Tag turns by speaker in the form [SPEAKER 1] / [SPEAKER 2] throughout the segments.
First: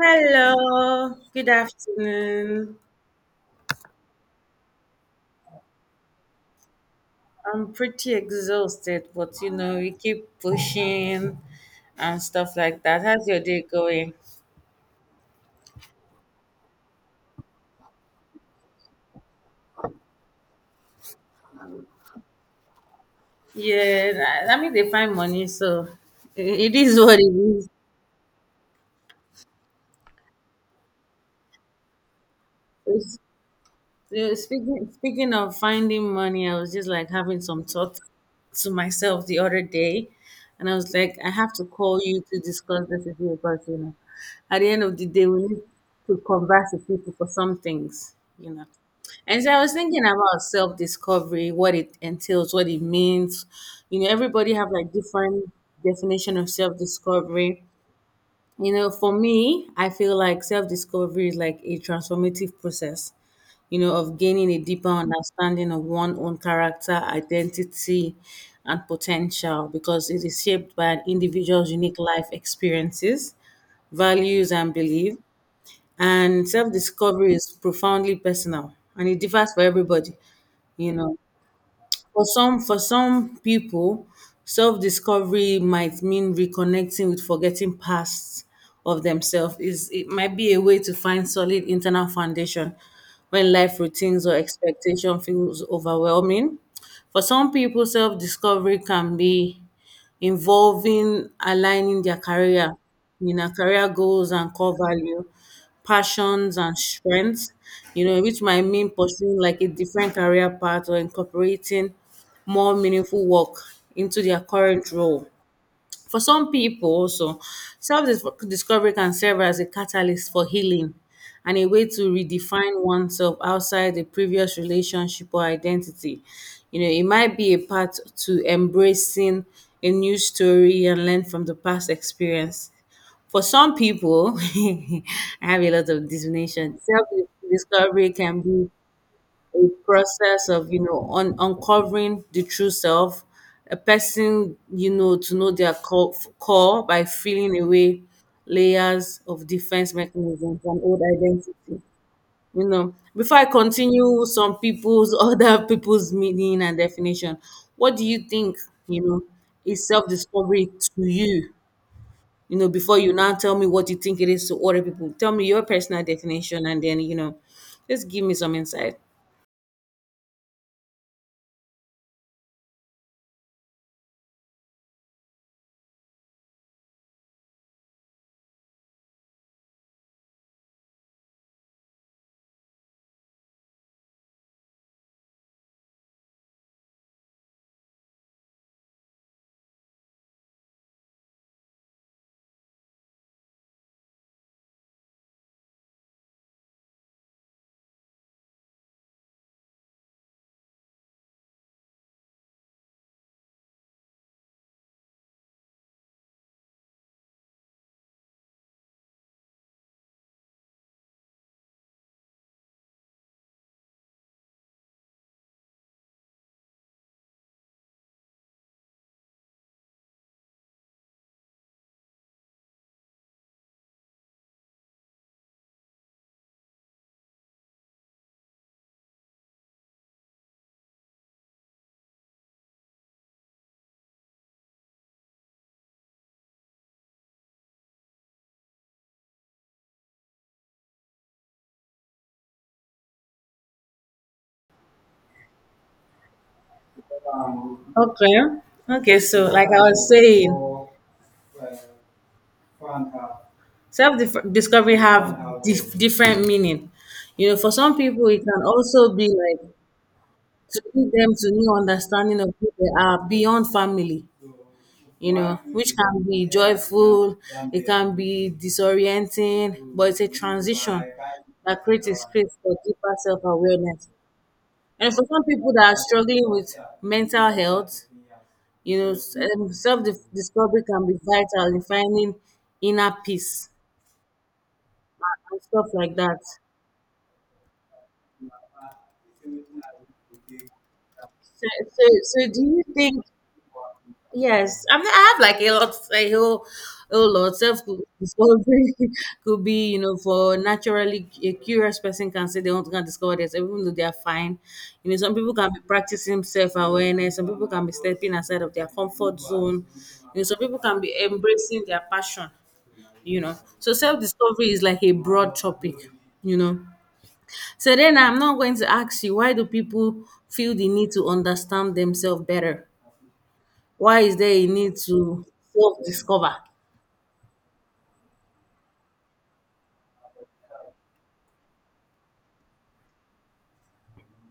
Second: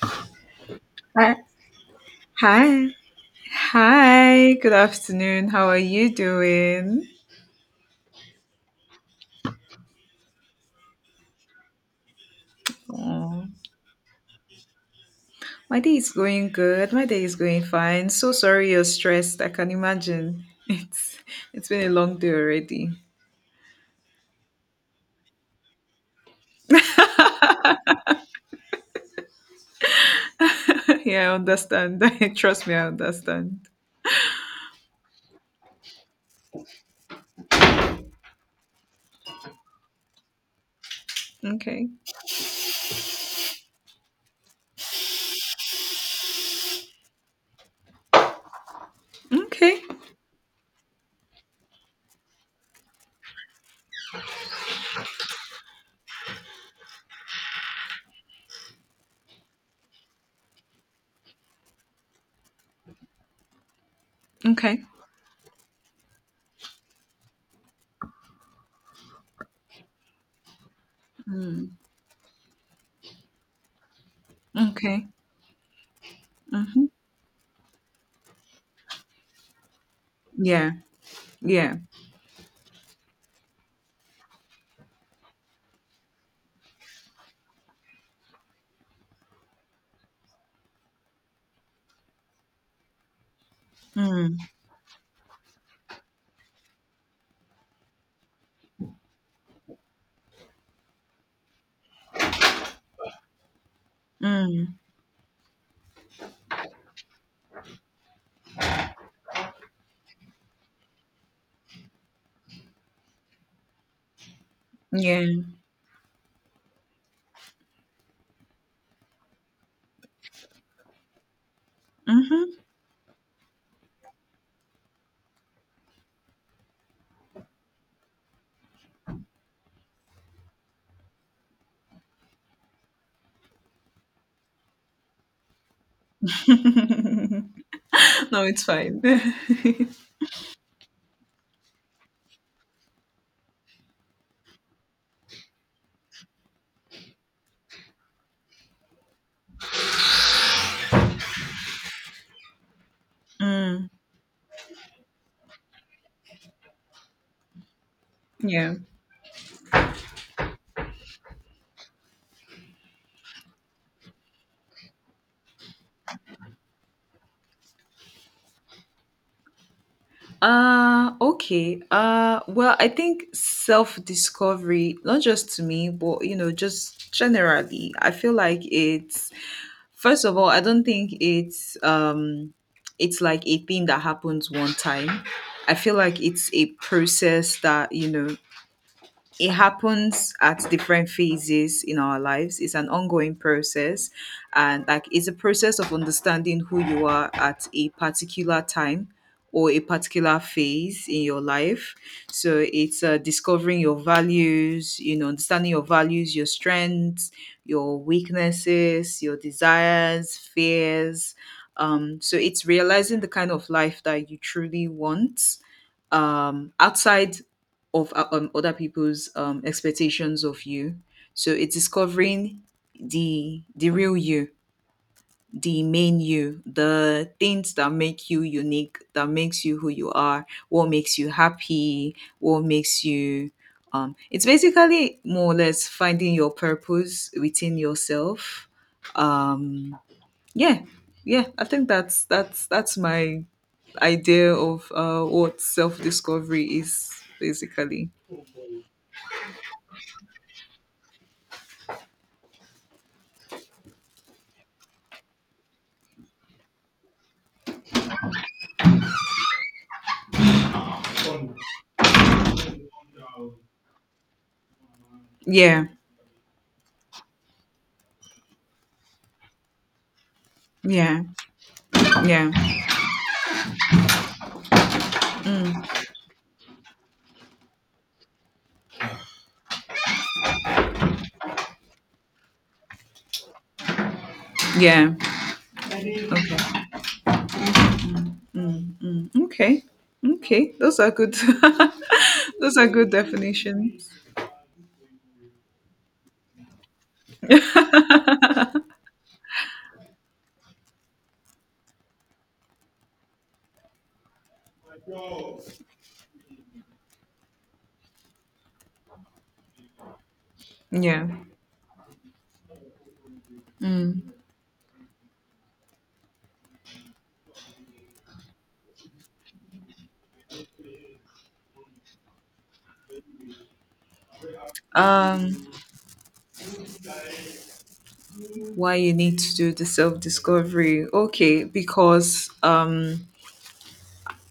[SPEAKER 1] Hello,
[SPEAKER 2] Hi.
[SPEAKER 1] good afternoon.
[SPEAKER 2] Hi. Hi. Good afternoon. How are you doing?
[SPEAKER 1] I'm pretty exhausted, but you know, we keep pushing and stuff like that. How's your
[SPEAKER 2] Oh,
[SPEAKER 1] day going?
[SPEAKER 2] my day is going good. My day is going fine. So sorry you're stressed. I can imagine. It's it's been a long day already.
[SPEAKER 1] Yeah, I mean, they find money, so it is what it
[SPEAKER 2] yeah, I understand. Trust me, I
[SPEAKER 1] is.
[SPEAKER 2] understand.
[SPEAKER 1] Yeah, speaking of finding money, I was just like having some thoughts to myself the other day, and I was like, I have to
[SPEAKER 2] Okay.
[SPEAKER 1] call you to discuss this with you because you know, at the end of the day, we need to converse with people for some things, you know. And so I was
[SPEAKER 2] Okay.
[SPEAKER 1] thinking about self discovery, what it entails, what it means. You know, everybody have like different definition of self discovery. You know, for me, I feel like self discovery is like a transformative process you know, of gaining a
[SPEAKER 2] Okay.
[SPEAKER 1] deeper understanding of one's own character, identity, and potential because it is shaped by an individual's
[SPEAKER 2] Mm.
[SPEAKER 1] unique life experiences, values, and
[SPEAKER 2] Okay.
[SPEAKER 1] beliefs. And self
[SPEAKER 2] Mm-hmm.
[SPEAKER 1] discovery is profoundly personal and it differs for everybody,
[SPEAKER 2] Yeah.
[SPEAKER 1] you know.
[SPEAKER 2] Yeah.
[SPEAKER 1] For some people, self-discovery might mean reconnecting with forgetting past of themselves. Is it might be a way to find solid internal foundation when life routines or
[SPEAKER 2] Mm.
[SPEAKER 1] expectation feels overwhelming. For some people, self-discovery can be involving aligning their career, you know, career goals and core
[SPEAKER 2] Mm.
[SPEAKER 1] value, passions and strengths, you know, which might mean pursuing like a different career path or incorporating more meaningful work into their current
[SPEAKER 2] Yeah.
[SPEAKER 1] role. For some people also, self-discovery can serve as a catalyst for healing and a way to
[SPEAKER 2] Mm-hmm.
[SPEAKER 1] redefine oneself outside the previous relationship or identity. You know, it might be a path to embracing a new story and learn from the past experience. For some people, I have a lot of discrimination. Self discovery can
[SPEAKER 2] No, it's
[SPEAKER 1] be
[SPEAKER 2] fine.
[SPEAKER 1] a process of you know uncovering the true self a person you know to know their core, core by feeling away layers of defense mechanisms and old identity you know before I
[SPEAKER 2] Mm.
[SPEAKER 1] continue some people's other people's meaning and definition what do you think
[SPEAKER 2] Yeah.
[SPEAKER 1] you know is self-discovery to you you know before you now tell me what you think it is to other people tell me your personal definition and then you know just give me some insight.
[SPEAKER 2] Okay. Well, I think self-discovery, not just to me, but you know, just generally, I feel like it's first of all, I don't think it's like a thing that happens one time. I feel like it's a process that, you know, it happens at different phases in our lives. It's an ongoing process. And like it's a process of understanding who you are at a particular time or a particular phase in your life. So it's discovering your values, you know, understanding your values, your strengths, your weaknesses, your desires, fears. So it's realizing the kind of life that you truly want outside of other people's expectations of you. So it's discovering the real you, the main you, the things that make you unique, that makes you who you are, what makes you happy, what makes you. It's basically more or less finding your purpose within yourself. Um, yeah yeah, I think that's my idea of what self-discovery is basically.
[SPEAKER 1] Okay. Okay. So, like I was saying, self discovery have different meaning. You know, for some people, it can also be like to lead them to new understanding of who they are beyond family. You know,
[SPEAKER 2] Yeah
[SPEAKER 1] which can be joyful, it can be disorienting, but it's a transition
[SPEAKER 2] yeah,
[SPEAKER 1] that creates a space for
[SPEAKER 2] yeah,
[SPEAKER 1] deeper self awareness. And for some people that are struggling with mental health, you know, self discovery can be vital in finding inner peace
[SPEAKER 2] yeah.
[SPEAKER 1] and stuff like that.
[SPEAKER 2] Okay, okay. Okay, those are good.
[SPEAKER 1] So do
[SPEAKER 2] Those
[SPEAKER 1] you
[SPEAKER 2] are good
[SPEAKER 1] think?
[SPEAKER 2] definitions.
[SPEAKER 1] Yes, I mean, I have like a lot, a whole lot. Self discovery could be, you know, for naturally a curious person can say they want to discover this, even though they are fine. You know, some people can be practicing self awareness, some people can be stepping outside of their comfort zone, you know, some people can be
[SPEAKER 2] Yeah.
[SPEAKER 1] embracing their passion, you know. So, self
[SPEAKER 2] Mm.
[SPEAKER 1] discovery is like a broad topic, you know. So, then I'm not going to ask you, why do people feel the need to understand themselves better? Why is there a need to
[SPEAKER 2] um
[SPEAKER 1] self-discover?
[SPEAKER 2] why you need to do the self-discovery? Okay, because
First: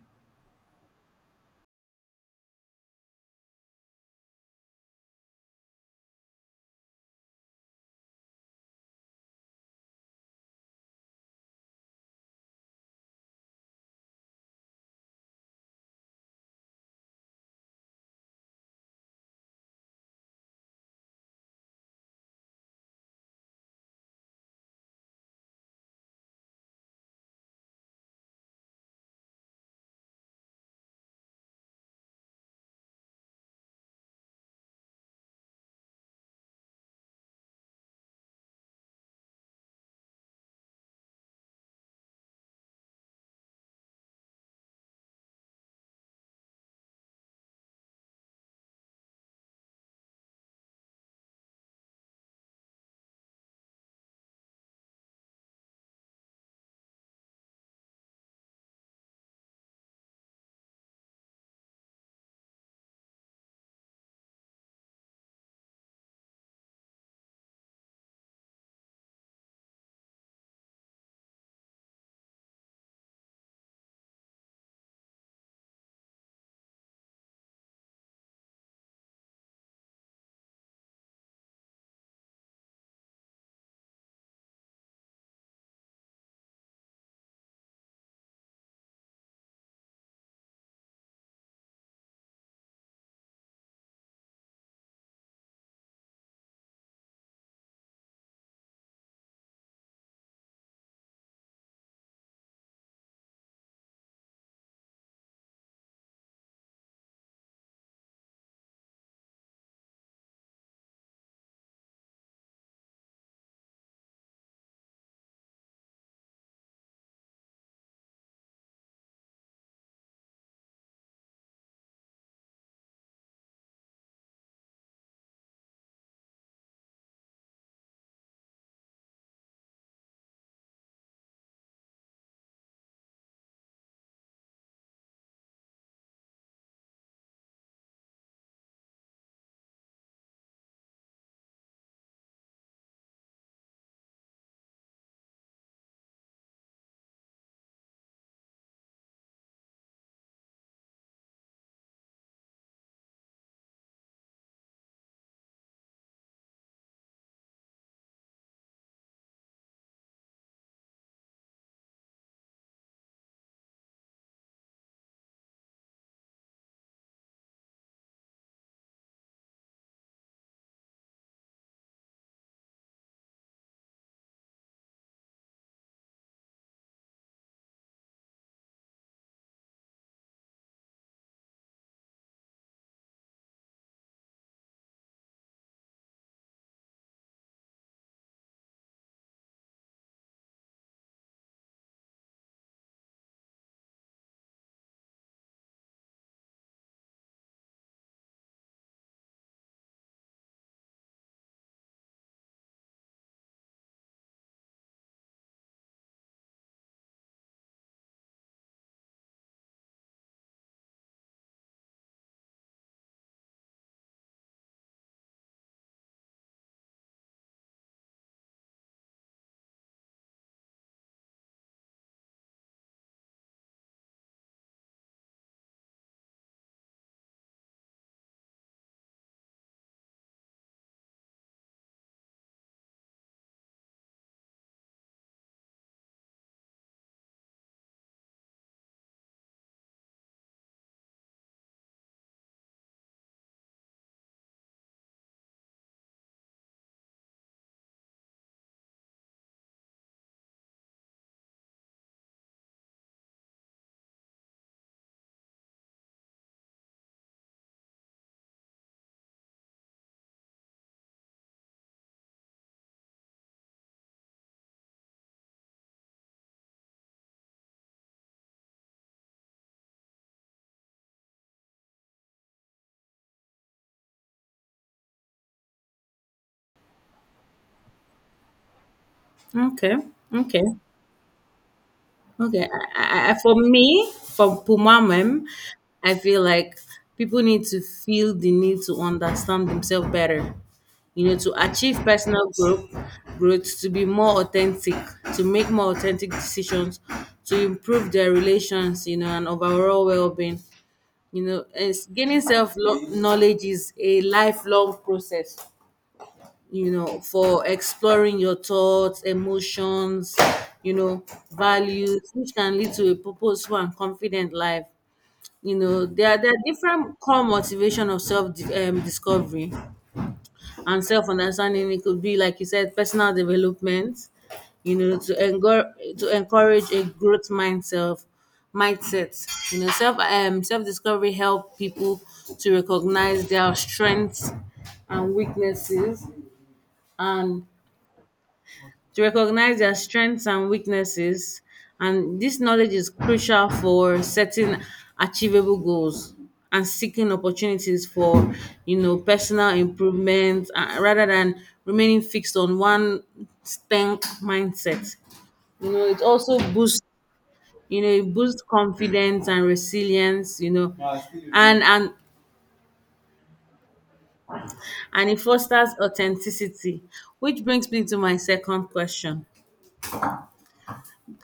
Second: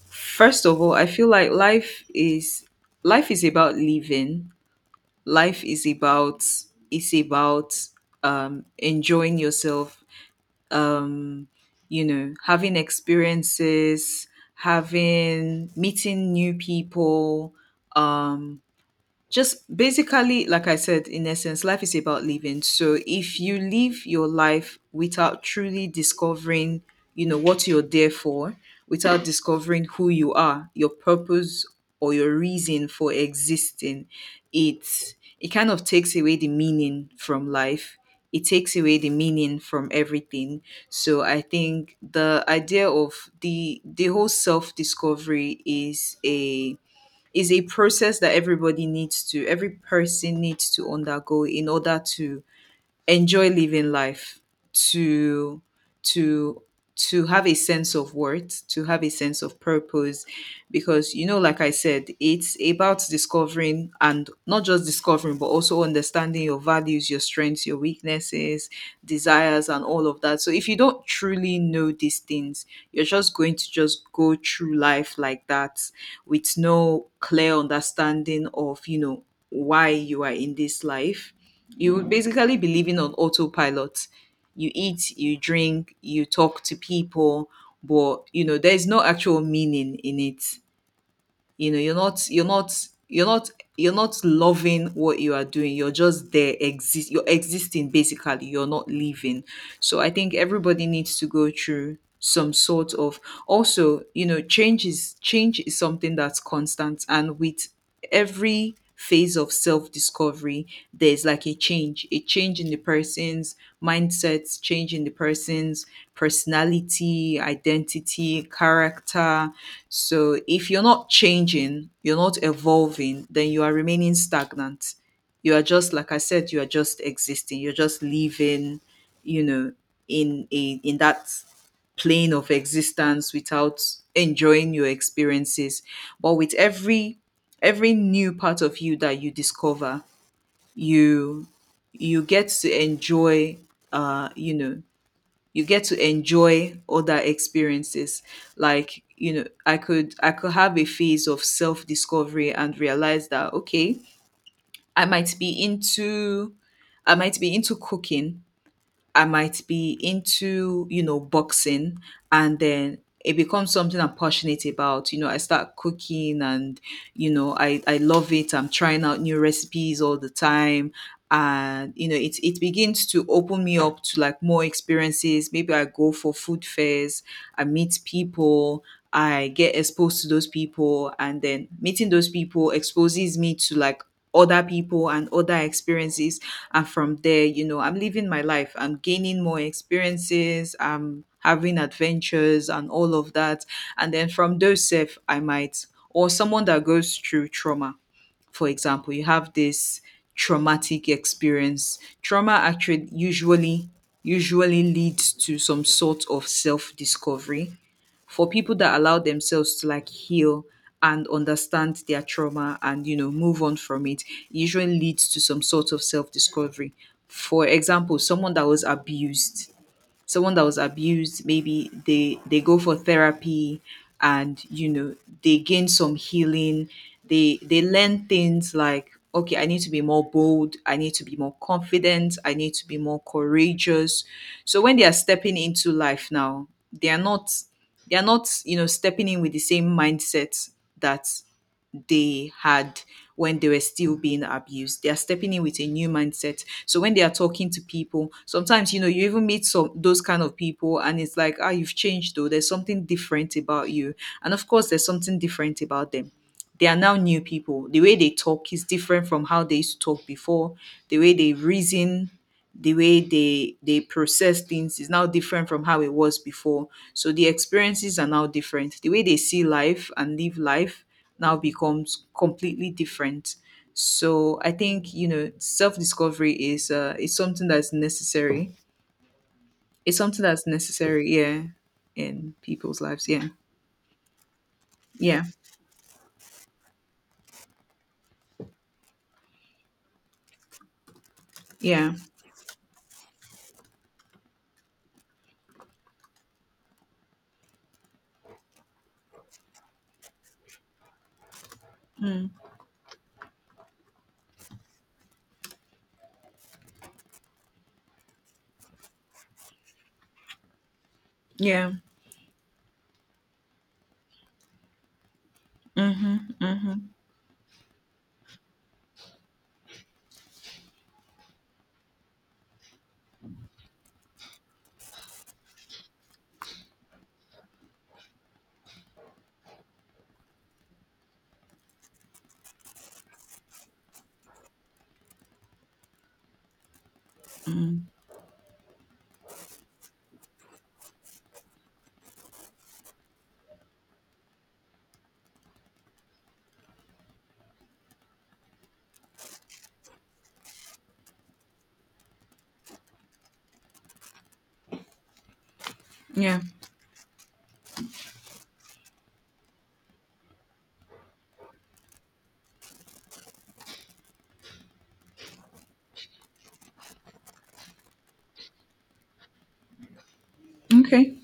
[SPEAKER 2] first of all, I feel like life is about living. Life is about enjoying yourself, um you know, having experiences, having meeting new people, um just basically, like I said, in essence life is about living. So if you live your life without truly discovering, you know, what you're there for, without discovering who you are, your purpose or your reason for existing, it it kind of takes away the meaning from life. It takes away the meaning from everything. So I think the idea of the whole self discovery is a, is a process that everybody needs to, every person needs to undergo in order to enjoy living life, to to to have a sense of worth, to have a sense of purpose. Because, you know, like I said, it's about discovering, and not just discovering but also understanding your values, your strengths, your weaknesses, desires, and all of that. So if you don't truly know these things, you're just going to just go through life like that, with no clear understanding of, you know, why you are in this life. You would basically be living on autopilot. You eat, you drink, you talk to people, but you know there's no actual meaning in it. You know, you're not loving what you are doing. You're just there, exist. You're existing basically. You're not living. So I think everybody needs to go through some sort of, also you know, change is something that's constant, and with every phase of self discovery there's like a change, a change in the person's mindsets, change in the person's personality, identity, character. So if you're not changing, you're not evolving, then you are remaining stagnant. You are just, like I said, you are just existing, you're just living, you know, in a, in that plane of existence without enjoying your experiences. But with every new part of you that you discover, you you get to enjoy, you know, you get to enjoy other experiences. Like, you know, I could have a phase of self discovery and realize that, okay, i might be into I might be into cooking. I might be into, you know, boxing, and then it becomes something I'm passionate about. You know, I start cooking and, you know, I love it. I'm trying out new recipes all the time, and you know it begins to open me up to like more experiences. Maybe I go for food fairs, I meet people, I get exposed to those people, and then meeting those people exposes me to like other people and other experiences. And from there, you know, I'm living my life, I'm gaining more experiences, I'm having adventures and all of that. And then from those self, I might, or someone that goes through trauma, for example, you have this traumatic experience. Trauma actually usually leads to some sort of self-discovery for people that allow themselves to like heal and understand their trauma and you know move on from it. It usually leads to some sort of self-discovery. For example, someone that was abused, someone that was abused, maybe they go for therapy, and you know, they gain some healing. They learn things like, okay, I need to be more bold, I need to be more confident, I need to be more courageous. So when they are stepping into life now, they are not they are not you know stepping in with the same mindset that they had when they were still being abused. They are stepping in with a new mindset. So when they are talking to people, sometimes you know you even meet some those kind of people, and it's like, ah, you've changed though. There's something different about you, and of course, there's something different about them. They are now new people. The way they talk is different from how they used to talk before. The way they reason, the way they process things is now different from how it was before. So the experiences are now different. The way they see life and live life now becomes completely different. So I think you know self discovery is something that's necessary.
[SPEAKER 1] Okay,
[SPEAKER 2] It's something
[SPEAKER 1] okay,
[SPEAKER 2] that's necessary, yeah, in
[SPEAKER 1] okay.
[SPEAKER 2] people's lives. Yeah,
[SPEAKER 1] For me, for
[SPEAKER 2] yeah,
[SPEAKER 1] Pumamem, I feel like people need to feel the need to understand themselves better. You know, to achieve
[SPEAKER 2] yeah,
[SPEAKER 1] personal growth, growth, to be more authentic, to make more authentic decisions, to improve their relations, you know, and overall well-being. You know, it's, gaining
[SPEAKER 2] mm,
[SPEAKER 1] self-knowledge is a lifelong process, you know, for exploring your thoughts, emotions, you know,
[SPEAKER 2] yeah,
[SPEAKER 1] values, which can lead to a purposeful and confident life. You know, there
[SPEAKER 2] mm-hmm,
[SPEAKER 1] are, there are
[SPEAKER 2] mm-hmm,
[SPEAKER 1] different core motivation of self discovery and self understanding. It could be, like you said, personal development, you know, to, to encourage a growth mindset, mindset. You know, self discovery help people to recognize their strengths and weaknesses, and
[SPEAKER 2] mm-hmm,
[SPEAKER 1] to recognize their strengths and weaknesses. And this knowledge is crucial for setting achievable goals and seeking opportunities for, you know, personal improvement rather than remaining fixed on one stank mindset. You know, it also
[SPEAKER 2] yeah.
[SPEAKER 1] boosts, you know, it boosts confidence and resilience, you know, and and it fosters authenticity, which brings me to my second question.
[SPEAKER 2] Okay.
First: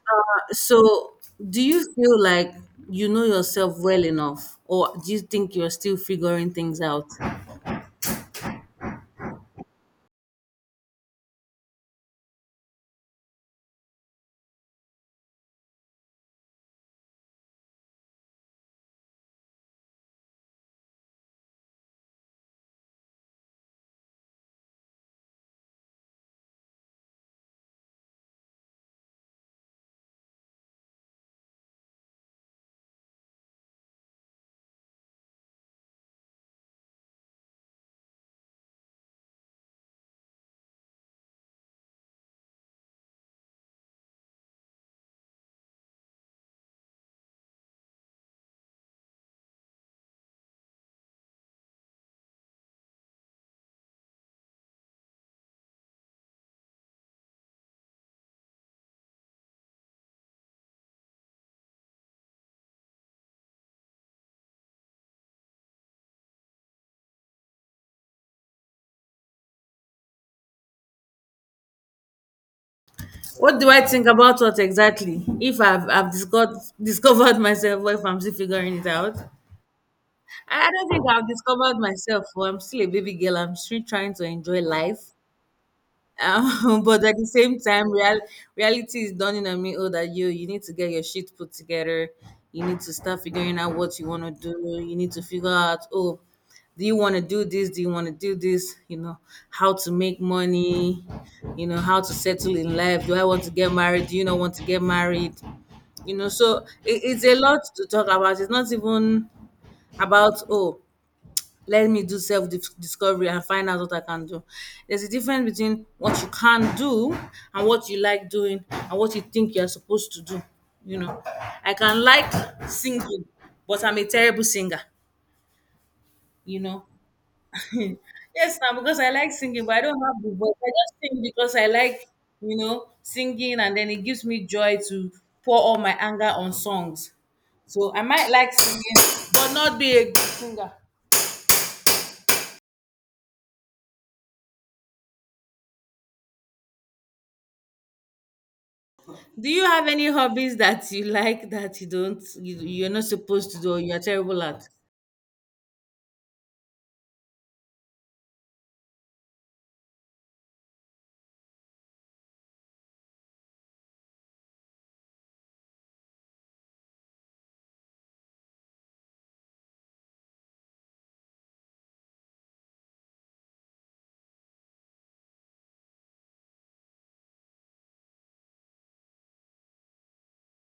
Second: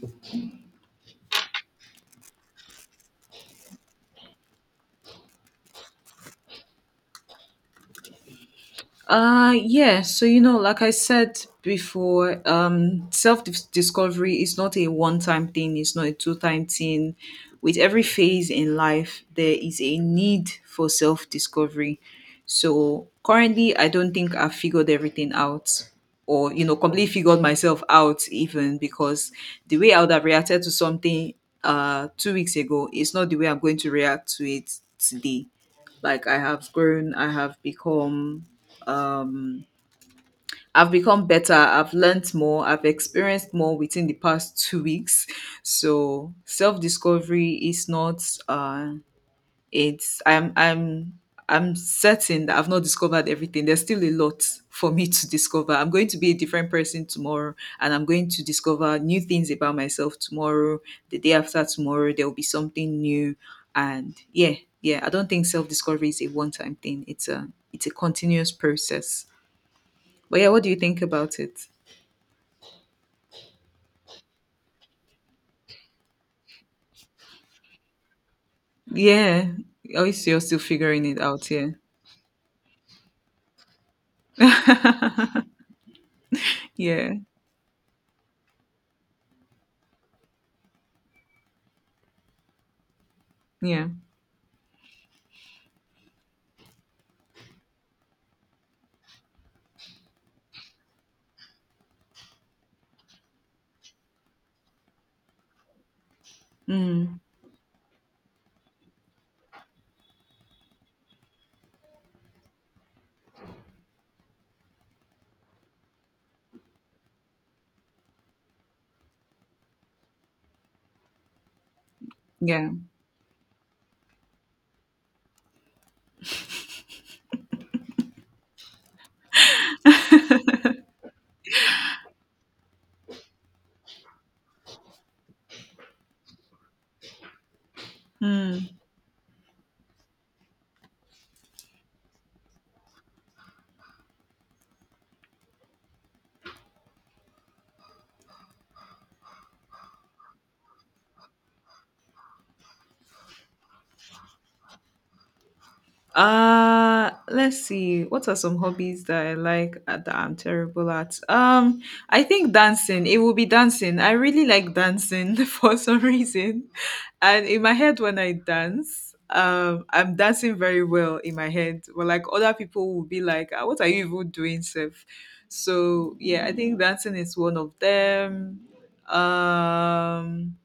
[SPEAKER 1] So, do you feel like you know yourself well enough, or do you think you're still figuring things out?
[SPEAKER 2] Yeah. So, you know, like I said before, discovery is not a one time thing, it's not a two time thing. With every phase in life, there is a need for self discovery. So, currently, I don't think I've figured everything out or, you know, completely figured myself out, even because the way I would have reacted to something 2 weeks ago is not the way I'm going to react to it today. Like, I have grown, I have become um I've become better, I've learned more, I've experienced more within the past 2 weeks. So self-discovery is not it's I'm certain that I've not discovered everything. There's still a lot for me to discover. I'm going to be a different person tomorrow, and I'm going to discover new things about myself tomorrow. The day after tomorrow there will be something new. And yeah, yeah, I don't think self-discovery is a one-time thing. It's a, it's a continuous process. But yeah, what do you think about it?
[SPEAKER 1] What do I think about what exactly? If I've discovered discovered myself, or if I'm still figuring it out,
[SPEAKER 2] Yeah. Oh, it's- you're still
[SPEAKER 1] I don't
[SPEAKER 2] figuring
[SPEAKER 1] think
[SPEAKER 2] it
[SPEAKER 1] I've
[SPEAKER 2] out, yeah.
[SPEAKER 1] discovered myself. Well, I'm still a baby girl. I'm still trying to enjoy life. But
[SPEAKER 2] Yeah.
[SPEAKER 1] at the same time, reality is dawning on me. Oh, that you need to get your shit put together. You need to start figuring out
[SPEAKER 2] Yeah.
[SPEAKER 1] what you want to do. You need to figure out. Oh, do you want to do this? Do you want to do this? You know how to make money. You know how to settle in life. Do I want to get married? Do you not want to get married? You know, so it,
[SPEAKER 2] Mm.
[SPEAKER 1] it's a lot to talk about. It's not even about oh let me do self discovery and find out what I can do. There's a difference between what you can do and what you like doing and what you think you're supposed to do. You know, I can like
[SPEAKER 2] Yeah.
[SPEAKER 1] singing, but I'm a terrible singer, you know. yes, now because I like singing, but I don't have the voice. I just sing because I like, you know, singing and then it gives me joy to pour all my anger on songs. So I might like
[SPEAKER 2] Mm.
[SPEAKER 1] singing, but not be a good singer. Do you have any hobbies that you like that you don't you, you're not supposed to do or you're terrible at?
[SPEAKER 2] Let's see. What are some hobbies that I like that I'm terrible at? I think dancing. It will be dancing. I really like dancing for some reason. And in my head when I dance, I'm dancing very well in my head. But like other people will be like, "Ah, what are you even doing, Seth? So yeah, I think dancing is one of them. Um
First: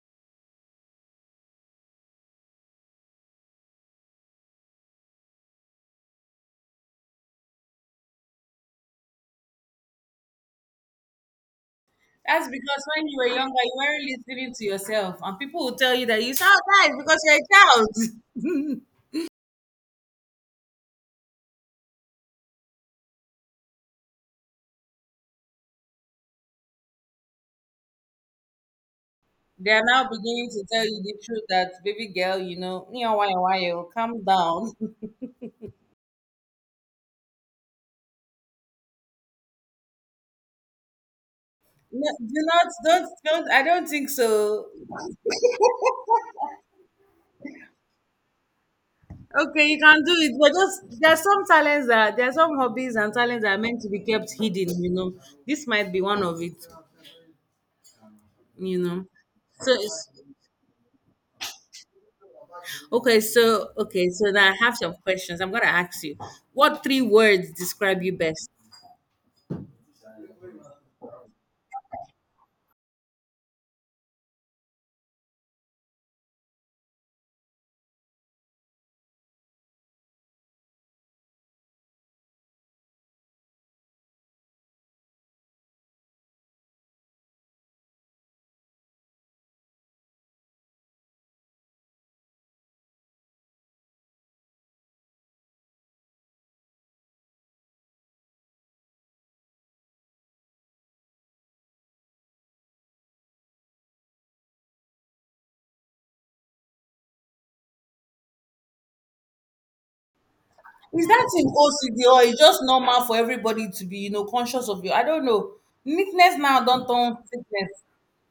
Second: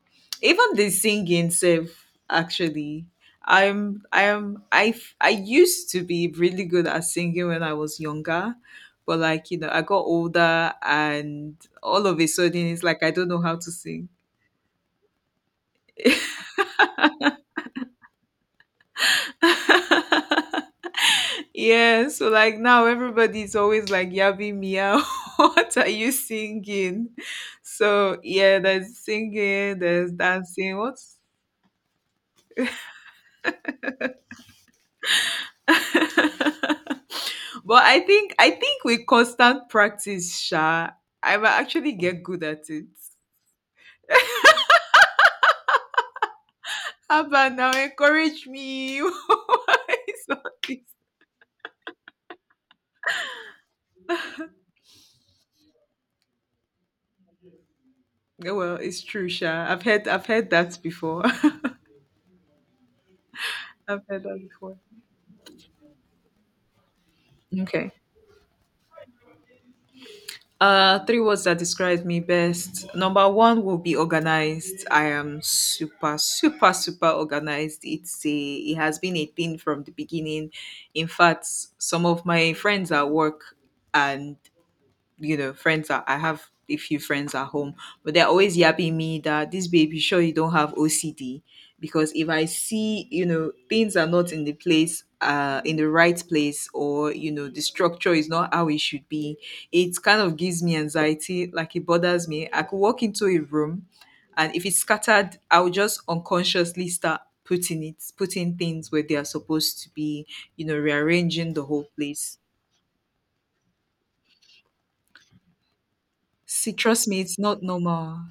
[SPEAKER 2] Even the singing self, actually, I used to be really good at singing when I was younger, but like you know, I got older and all of a
[SPEAKER 1] That's
[SPEAKER 2] sudden it's
[SPEAKER 1] because
[SPEAKER 2] like
[SPEAKER 1] when
[SPEAKER 2] I
[SPEAKER 1] you were
[SPEAKER 2] don't know how
[SPEAKER 1] younger,
[SPEAKER 2] to
[SPEAKER 1] you weren't
[SPEAKER 2] sing.
[SPEAKER 1] listening to yourself, and people will tell you that you sound nice because you're a child.
[SPEAKER 2] Yeah, so like now everybody's always like Yabi Mia, what are you singing? So yeah, there's
[SPEAKER 1] They
[SPEAKER 2] singing,
[SPEAKER 1] are now
[SPEAKER 2] there's
[SPEAKER 1] beginning to
[SPEAKER 2] dancing.
[SPEAKER 1] tell you the
[SPEAKER 2] What's
[SPEAKER 1] truth that baby girl, you know why you calm down.
[SPEAKER 2] but I think with constant practice, Sha, I will actually
[SPEAKER 1] No,
[SPEAKER 2] get
[SPEAKER 1] do
[SPEAKER 2] good
[SPEAKER 1] not
[SPEAKER 2] at it.
[SPEAKER 1] don't don't I don't think so.
[SPEAKER 2] Abba, now encourage me.
[SPEAKER 1] Okay, you
[SPEAKER 2] Why
[SPEAKER 1] can do
[SPEAKER 2] is
[SPEAKER 1] it,
[SPEAKER 2] not
[SPEAKER 1] but
[SPEAKER 2] this?
[SPEAKER 1] just there are some talents that there are some hobbies and talents that are meant to be kept hidden. You know, this might be one of it.
[SPEAKER 2] Oh, well,
[SPEAKER 1] You
[SPEAKER 2] it's
[SPEAKER 1] know,
[SPEAKER 2] true, Sha.
[SPEAKER 1] so it's,
[SPEAKER 2] I've heard that before.
[SPEAKER 1] okay, so
[SPEAKER 2] I've
[SPEAKER 1] okay,
[SPEAKER 2] heard
[SPEAKER 1] so
[SPEAKER 2] that
[SPEAKER 1] now I
[SPEAKER 2] before.
[SPEAKER 1] have some questions. I'm gonna ask you, what three words
[SPEAKER 2] Okay.
[SPEAKER 1] describe you best?
[SPEAKER 2] Three words that describe me best. Number one will be organized. I am super, super, super organized. It has been a thing from the beginning. In fact, some of my friends at work and you know, friends are I have a few friends at home, but they're always yapping me that this baby sure you don't have OCD, because if I see, you know, things are not in the place in the right place, or you know the structure is not how it should be, it kind of gives me anxiety, like it bothers me. I could walk into a room, and if it's scattered, I'll just unconsciously start putting things where they are supposed to be, you know,
[SPEAKER 1] Is that in
[SPEAKER 2] rearranging the whole
[SPEAKER 1] OCD or
[SPEAKER 2] place.
[SPEAKER 1] it's just normal for everybody to be you know conscious of you? I don't know. Neatness now
[SPEAKER 2] See,
[SPEAKER 1] don't
[SPEAKER 2] trust
[SPEAKER 1] turn
[SPEAKER 2] me, it's not
[SPEAKER 1] sickness.
[SPEAKER 2] normal.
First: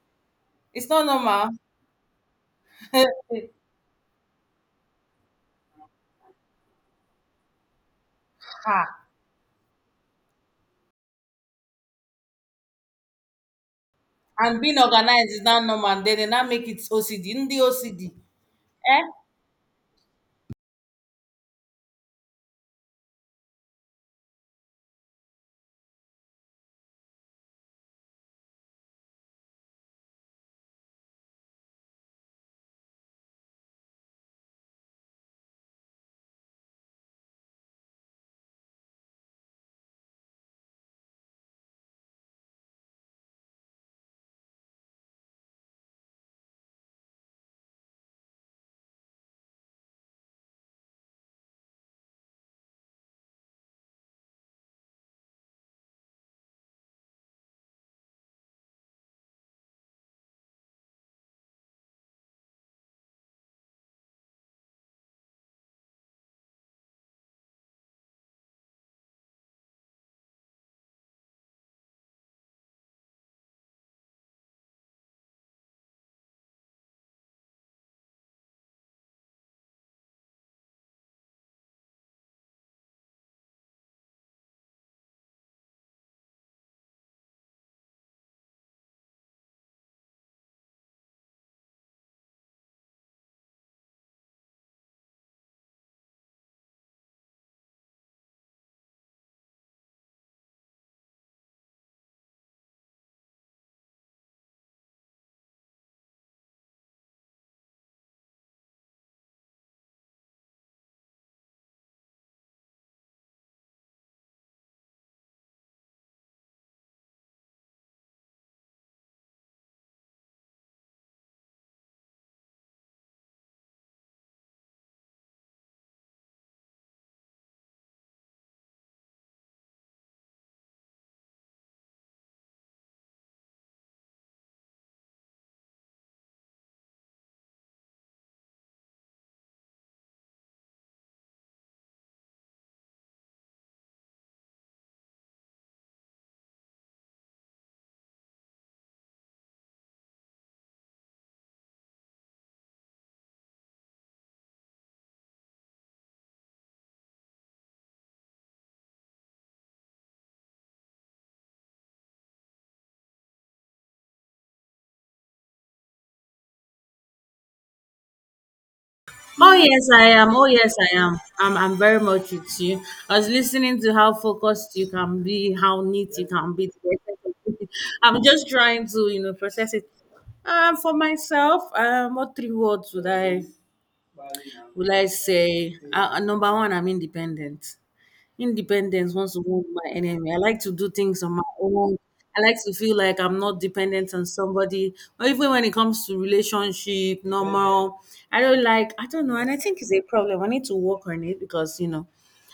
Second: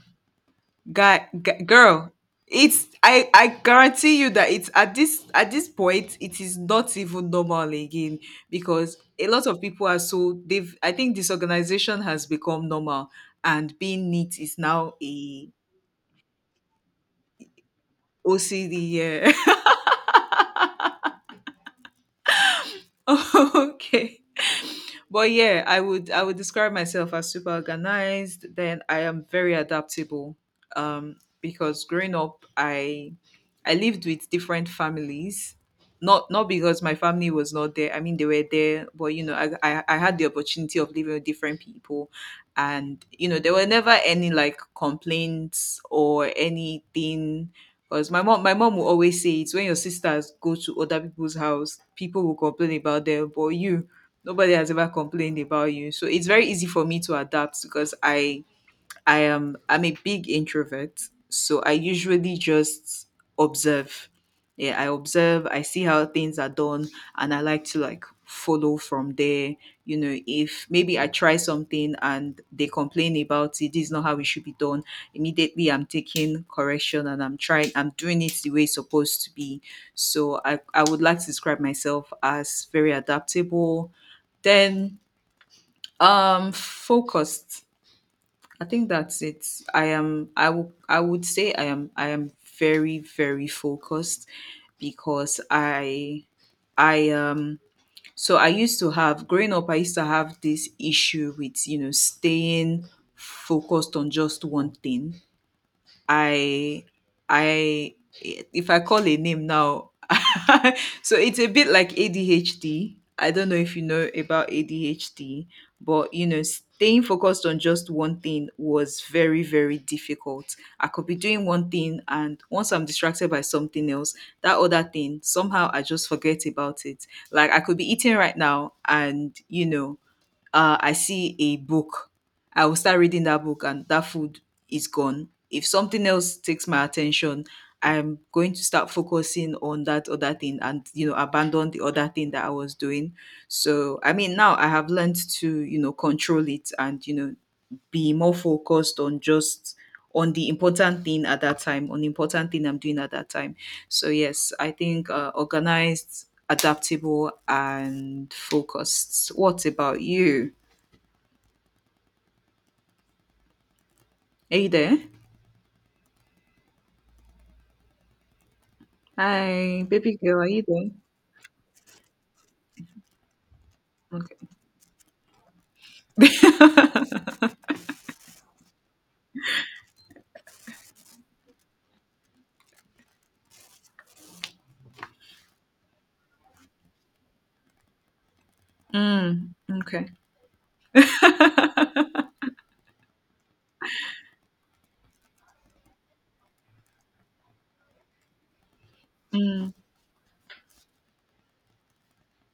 [SPEAKER 1] It's not
[SPEAKER 2] Guy,
[SPEAKER 1] normal.
[SPEAKER 2] girl, it's I guarantee you that it's at this point it is not even normal again, because
[SPEAKER 1] Ah,
[SPEAKER 2] a lot of people are so they've, I think, disorganization has become normal and being neat is
[SPEAKER 1] and being
[SPEAKER 2] now
[SPEAKER 1] organized is
[SPEAKER 2] a
[SPEAKER 1] not normal. Then they now make it OCD. In the OCD.
[SPEAKER 2] OCD,
[SPEAKER 1] Eh?
[SPEAKER 2] yeah. Okay, but yeah, I would describe myself as super organized. Then I am very adaptable, because growing up I lived with different families. Not because my family was not there, I mean they were there, but you know I had the opportunity of living with different people. And you know, there were never any like complaints or anything, because my mom will always say it's when your sisters go to other people's house people will complain about them, but you, nobody has ever complained about you. So it's very easy for me to adapt, because I'm a big introvert, so I usually just observe. Yeah, I observe, I see how things are done and I like to like follow from there. You know, if maybe I try something and they complain about it, this is not how it should be done. Immediately I'm taking correction and I'm doing it the way it's supposed to be. So I would like to describe myself as very adaptable. Then focused. I think that's it. I would say I am very, very focused, because I so I used to have, growing up I used to have this issue with you know staying focused on just one thing. I I if I call a name now, so it's a bit like ADHD. I don't know if you know about ADHD, but you know, staying focused on just one thing was very, very difficult. I could be doing one thing, and once I'm distracted by something else, that other thing, somehow I just forget about it. Like I could be eating right now, and you know, I see a book, I will start reading that book and that food is gone. If something else takes my attention, I'm going to start focusing on that other thing and you know abandon the other thing that I was doing. So I mean now I have learned to you know control it and you know be more focused on just on the important thing at that time, on the important thing I'm doing at that time. So yes, I think organized, adaptable, and focused. What about you? Are you there?
[SPEAKER 1] Oh
[SPEAKER 2] Hi,
[SPEAKER 1] yes, I
[SPEAKER 2] baby
[SPEAKER 1] am.
[SPEAKER 2] girl,
[SPEAKER 1] Oh
[SPEAKER 2] are you
[SPEAKER 1] yes,
[SPEAKER 2] there?
[SPEAKER 1] I am. I'm very much with you. I was listening to how
[SPEAKER 2] Okay.
[SPEAKER 1] focused you can be, how neat you can be. I'm just trying to, you know, process it. For myself, what three words would I say? Number one, I'm independent. Independence wants to
[SPEAKER 2] Mm,
[SPEAKER 1] move my
[SPEAKER 2] okay.
[SPEAKER 1] enemy. I like to do things on my own. I like to feel like I'm not dependent on somebody. Or even when it comes to relationship, normal, I don't like, I don't know. And I
[SPEAKER 2] Mm,
[SPEAKER 1] think it's a problem. I need to work on it because, you know,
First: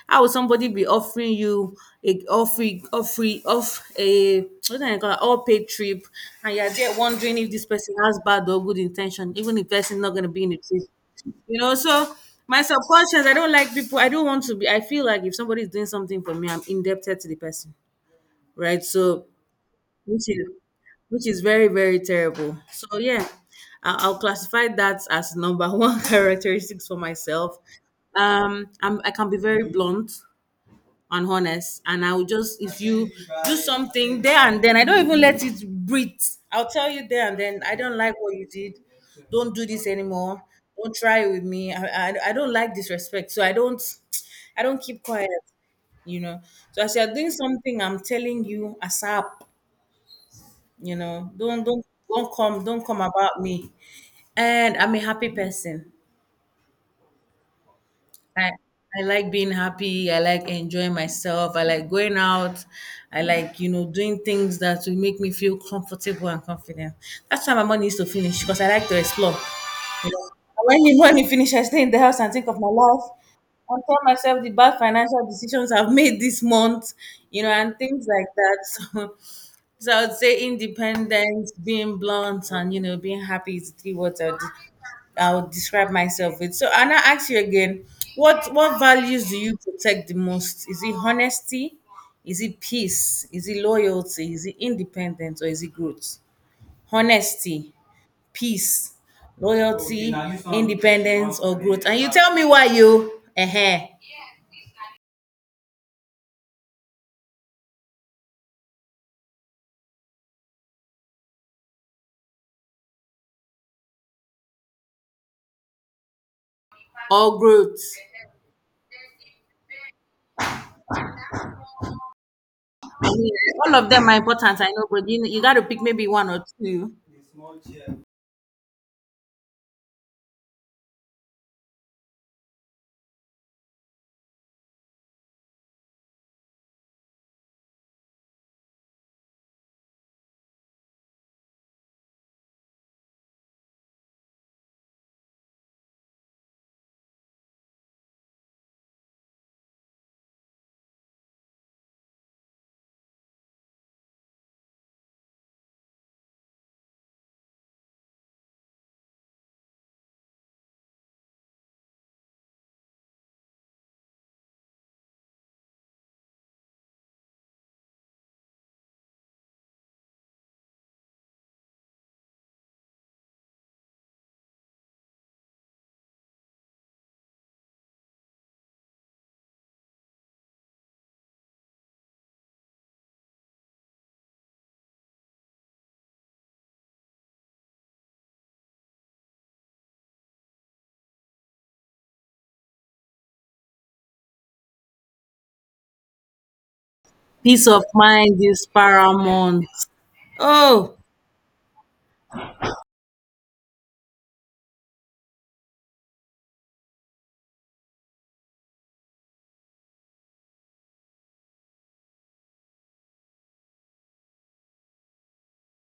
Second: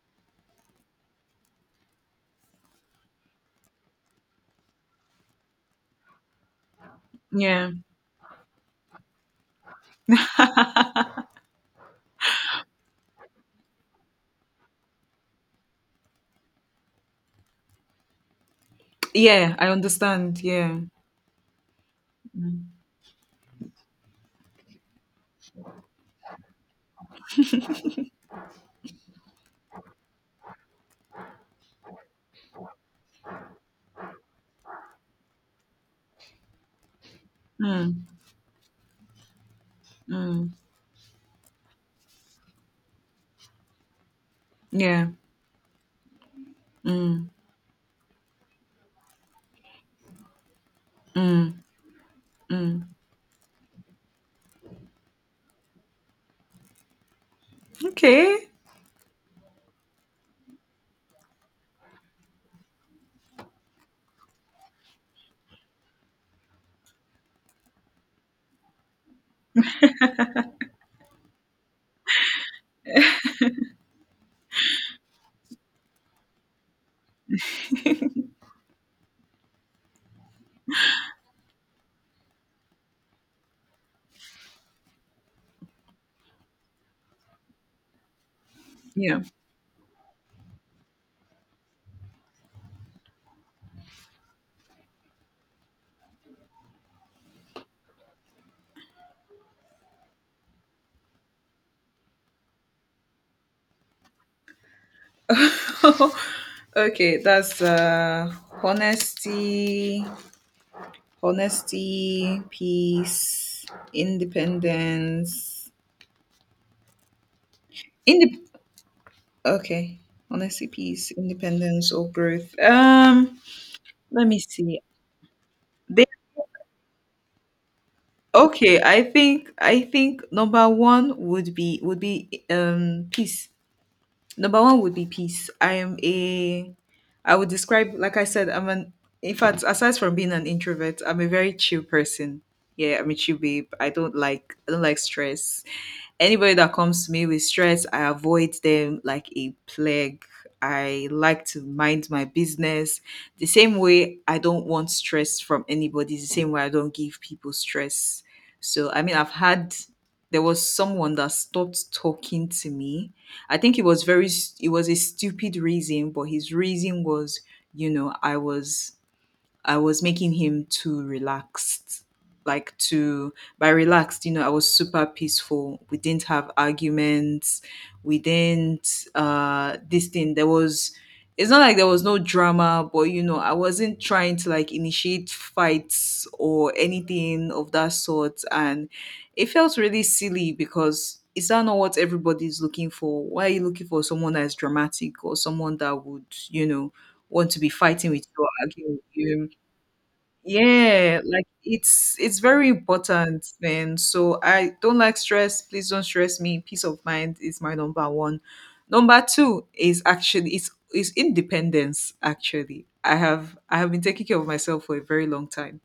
[SPEAKER 1] how will somebody be offering you a offering offering off a what do I call it, all paid trip and you're there wondering if this
[SPEAKER 2] yeah.
[SPEAKER 1] person has bad or good intention, even if person not gonna be in the trip. You know, so my subconscious, I don't like people. I don't want to be. I feel like if somebody is doing something for me, I'm indebted to the person, right? So,
[SPEAKER 2] Yeah, I
[SPEAKER 1] which
[SPEAKER 2] understand.
[SPEAKER 1] is
[SPEAKER 2] Yeah.
[SPEAKER 1] which is very very terrible.
[SPEAKER 2] Mm,
[SPEAKER 1] So yeah, I'll classify that as number one characteristics for myself. I'm, I can be very blunt and honest and I will just if you do something there and then I don't even let it breathe I'll tell you there and then I don't like
[SPEAKER 2] mm,
[SPEAKER 1] what you did, don't do this anymore,
[SPEAKER 2] mm,
[SPEAKER 1] don't try it with me I don't like disrespect so i don't keep
[SPEAKER 2] yeah.
[SPEAKER 1] quiet, you know, so as you're
[SPEAKER 2] Mm,
[SPEAKER 1] doing something I'm telling you asap, you know,
[SPEAKER 2] mm, mm.
[SPEAKER 1] don't come about me and I'm a happy person.
[SPEAKER 2] Okay.
[SPEAKER 1] I I like being happy. I like enjoying myself. I like going out. I like you know doing things that will make me feel comfortable and confident. That's why my money is to finish because I like to explore. You know. And when the money finish, I stay in the house and think of my life and tell myself the bad financial decisions I've made this month. You know, and things like that. So I would say independence, being blunt, and you know, being happy is the three words I would describe myself with. So Anna, ask you again, what
[SPEAKER 2] Yeah.
[SPEAKER 1] values do you protect the most? Is it honesty? Is it peace? Is it loyalty? Is it independence or is it growth? Honesty, peace, loyalty, independence, or growth. And you tell me why you
[SPEAKER 2] Okay, that's honesty, honesty, peace, independence.
[SPEAKER 1] or growth.
[SPEAKER 2] Indep- okay. Honesty, peace, independence or growth.
[SPEAKER 1] I mean, all of them are
[SPEAKER 2] Let me
[SPEAKER 1] important, I
[SPEAKER 2] see.
[SPEAKER 1] know, but you gotta pick maybe one or two.
[SPEAKER 2] Okay, I think number one would be peace. Number one would be peace. I would describe, like I said, in fact, aside from being an introvert, I'm a very chill person. Yeah, I'm a chill babe. I don't like stress. Anybody that comes to me with stress, I avoid them like a plague. I like to mind my business. The same way I don't want stress from anybody, is the same way I don't give people stress. So, I mean, there was someone that stopped talking to me. I think it was it was a stupid reason, but his reason was, you know, I was making him too relaxed. Like to by relaxed, you know, I was super peaceful. We didn't have arguments. We didn't this thing. There was, it's not like there was no drama, but you know, I wasn't trying to like initiate fights or anything of that sort. And it felt really silly because is that not what everybody's looking for? Why are you looking for someone that is dramatic or someone that would, you know, want to
[SPEAKER 1] Peace
[SPEAKER 2] be
[SPEAKER 1] of
[SPEAKER 2] fighting with
[SPEAKER 1] mind
[SPEAKER 2] you or
[SPEAKER 1] is
[SPEAKER 2] arguing with you?
[SPEAKER 1] paramount. Oh,
[SPEAKER 2] Yeah, like it's very important. Then so I don't like stress, please don't stress me. Peace of mind is my number one. Number two is actually, it's is independence. Actually, I have been taking care of myself for a very long time,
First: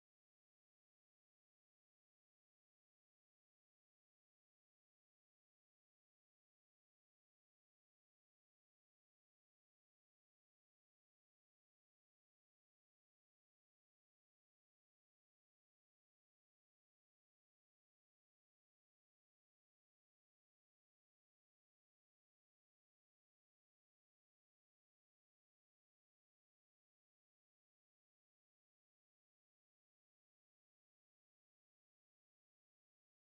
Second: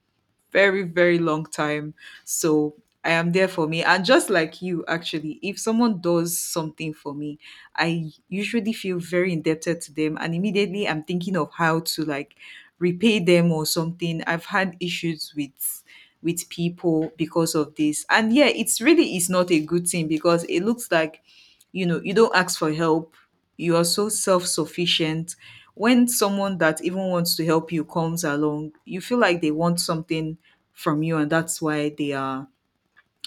[SPEAKER 2] very, very long time. So I am there for me. And just like you, actually, if someone does something for me, I usually feel very indebted to them. And immediately I'm thinking of how to like repay them or something. I've had issues with people because of this. And yeah, it's really is not a good thing because it looks like, you know, you don't ask for help. You are so self-sufficient when someone that even wants to help you comes along, you feel like they want something from you, and that's why they are,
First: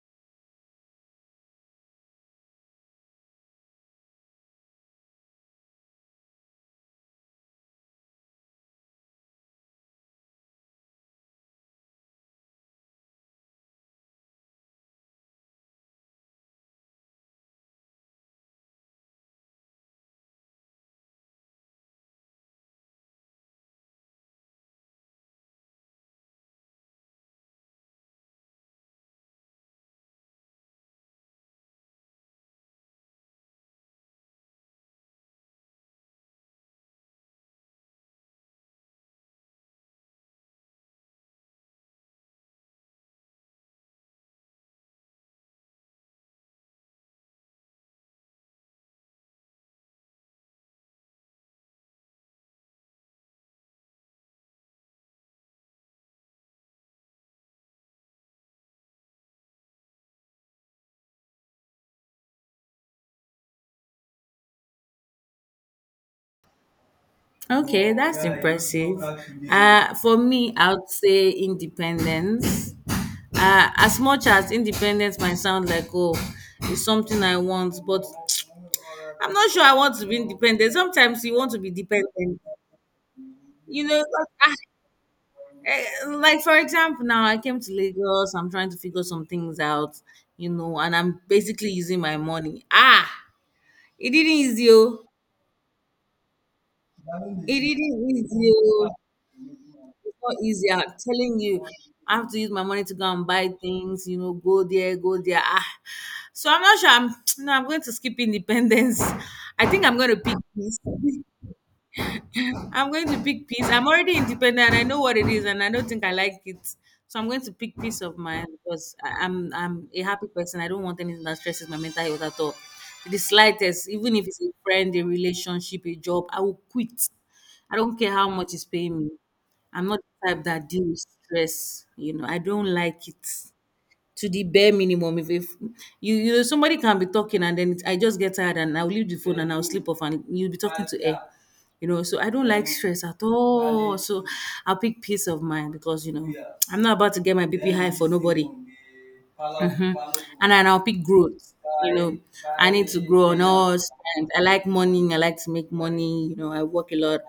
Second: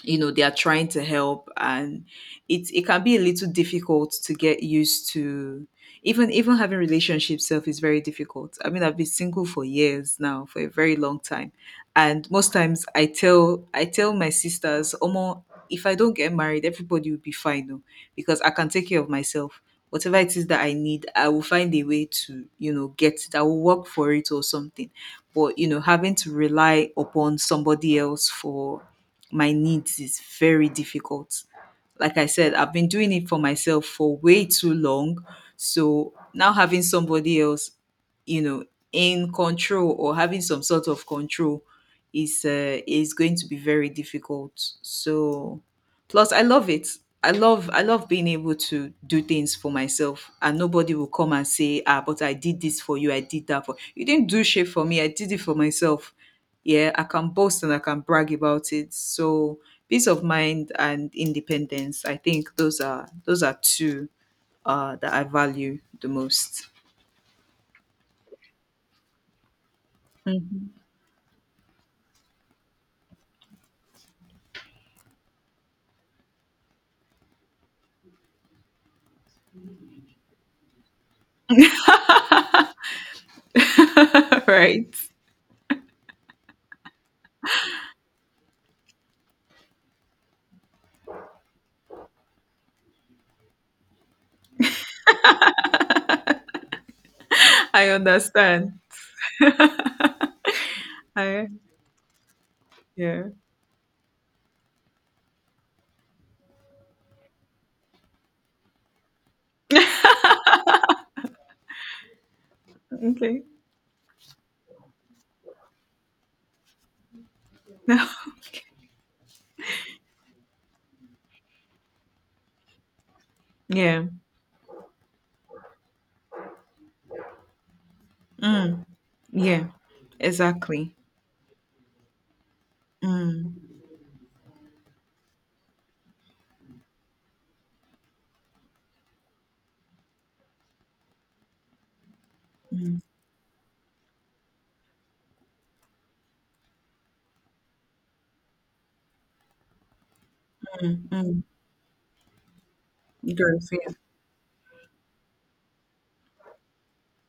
[SPEAKER 2] you know, they are trying to help. And it can be a little difficult to get used to. Even, even having relationship self is very difficult. I mean, I've been single for years now, for a very long time. And most times I tell my sisters, omo, if I don't get married everybody will be fine, oh, because I can take care of myself. Whatever it is that I need, I will find a way to you know get it. I will work for it or something. But you know, having to rely upon somebody else for my needs is very difficult. Like I said, I've been doing it for myself for way too long. So now having somebody else, you know, in control or having some sort of control is going to be very difficult. So plus, I love it. I love being able to do things for myself, and nobody will come and say, ah, but I did this for you, I did that for you. Didn't do shit for me, I did it for myself. Yeah, I can boast and I can brag about it. So peace of mind and independence, I think those are two that I value the most.
[SPEAKER 1] okay, that's impressive. For me, I would say independence. As much as independence might sound like, oh, it's something I want, but I'm not sure I want to be independent. Sometimes you want to be dependent. You know, like
[SPEAKER 2] Right.
[SPEAKER 1] like, for example, now I came to Lagos, I'm trying to figure some things out, you know, and I'm basically using my money. Ah, it didn't easy. Oh. It
[SPEAKER 2] I
[SPEAKER 1] isn't easy.
[SPEAKER 2] understand.
[SPEAKER 1] Oh. It's not easy. I'm telling
[SPEAKER 2] I
[SPEAKER 1] you, I have to use my money to go
[SPEAKER 2] yeah.
[SPEAKER 1] and buy things. You know, go there, go there. Ah. So I'm not sure. I'm no. I'm going to skip independence. I think I'm going to pick this. I'm going to
[SPEAKER 2] Okay.
[SPEAKER 1] pick peace. I'm already independent. I know what it is, and I don't think I like it. So I'm going to pick peace of mind because I'm a happy person. I don't want anything that stresses my mental health at all. The slightest,
[SPEAKER 2] Yeah.
[SPEAKER 1] even if it's a friend, a relationship, a job, I will quit. I don't care how much it's
[SPEAKER 2] Mm.
[SPEAKER 1] paying me.
[SPEAKER 2] Yeah.
[SPEAKER 1] I'm not the type that deals
[SPEAKER 2] Exactly.
[SPEAKER 1] with stress. You know, I don't like it
[SPEAKER 2] Mm.
[SPEAKER 1] to the bare minimum. If you you know somebody can be talking and then it, I just get tired and I'll leave the phone and I'll sleep off and you'll be talking to air. You know, so I don't like
[SPEAKER 2] Mm.
[SPEAKER 1] stress at all. So I'll pick peace of mind because you know I'm not about to get my BP high for nobody. Mm-hmm. And then I'll pick
[SPEAKER 2] Mm,
[SPEAKER 1] growth. You know, I need to grow on
[SPEAKER 2] good
[SPEAKER 1] all
[SPEAKER 2] for
[SPEAKER 1] and I like money. I like to make money. You know, I work a lot,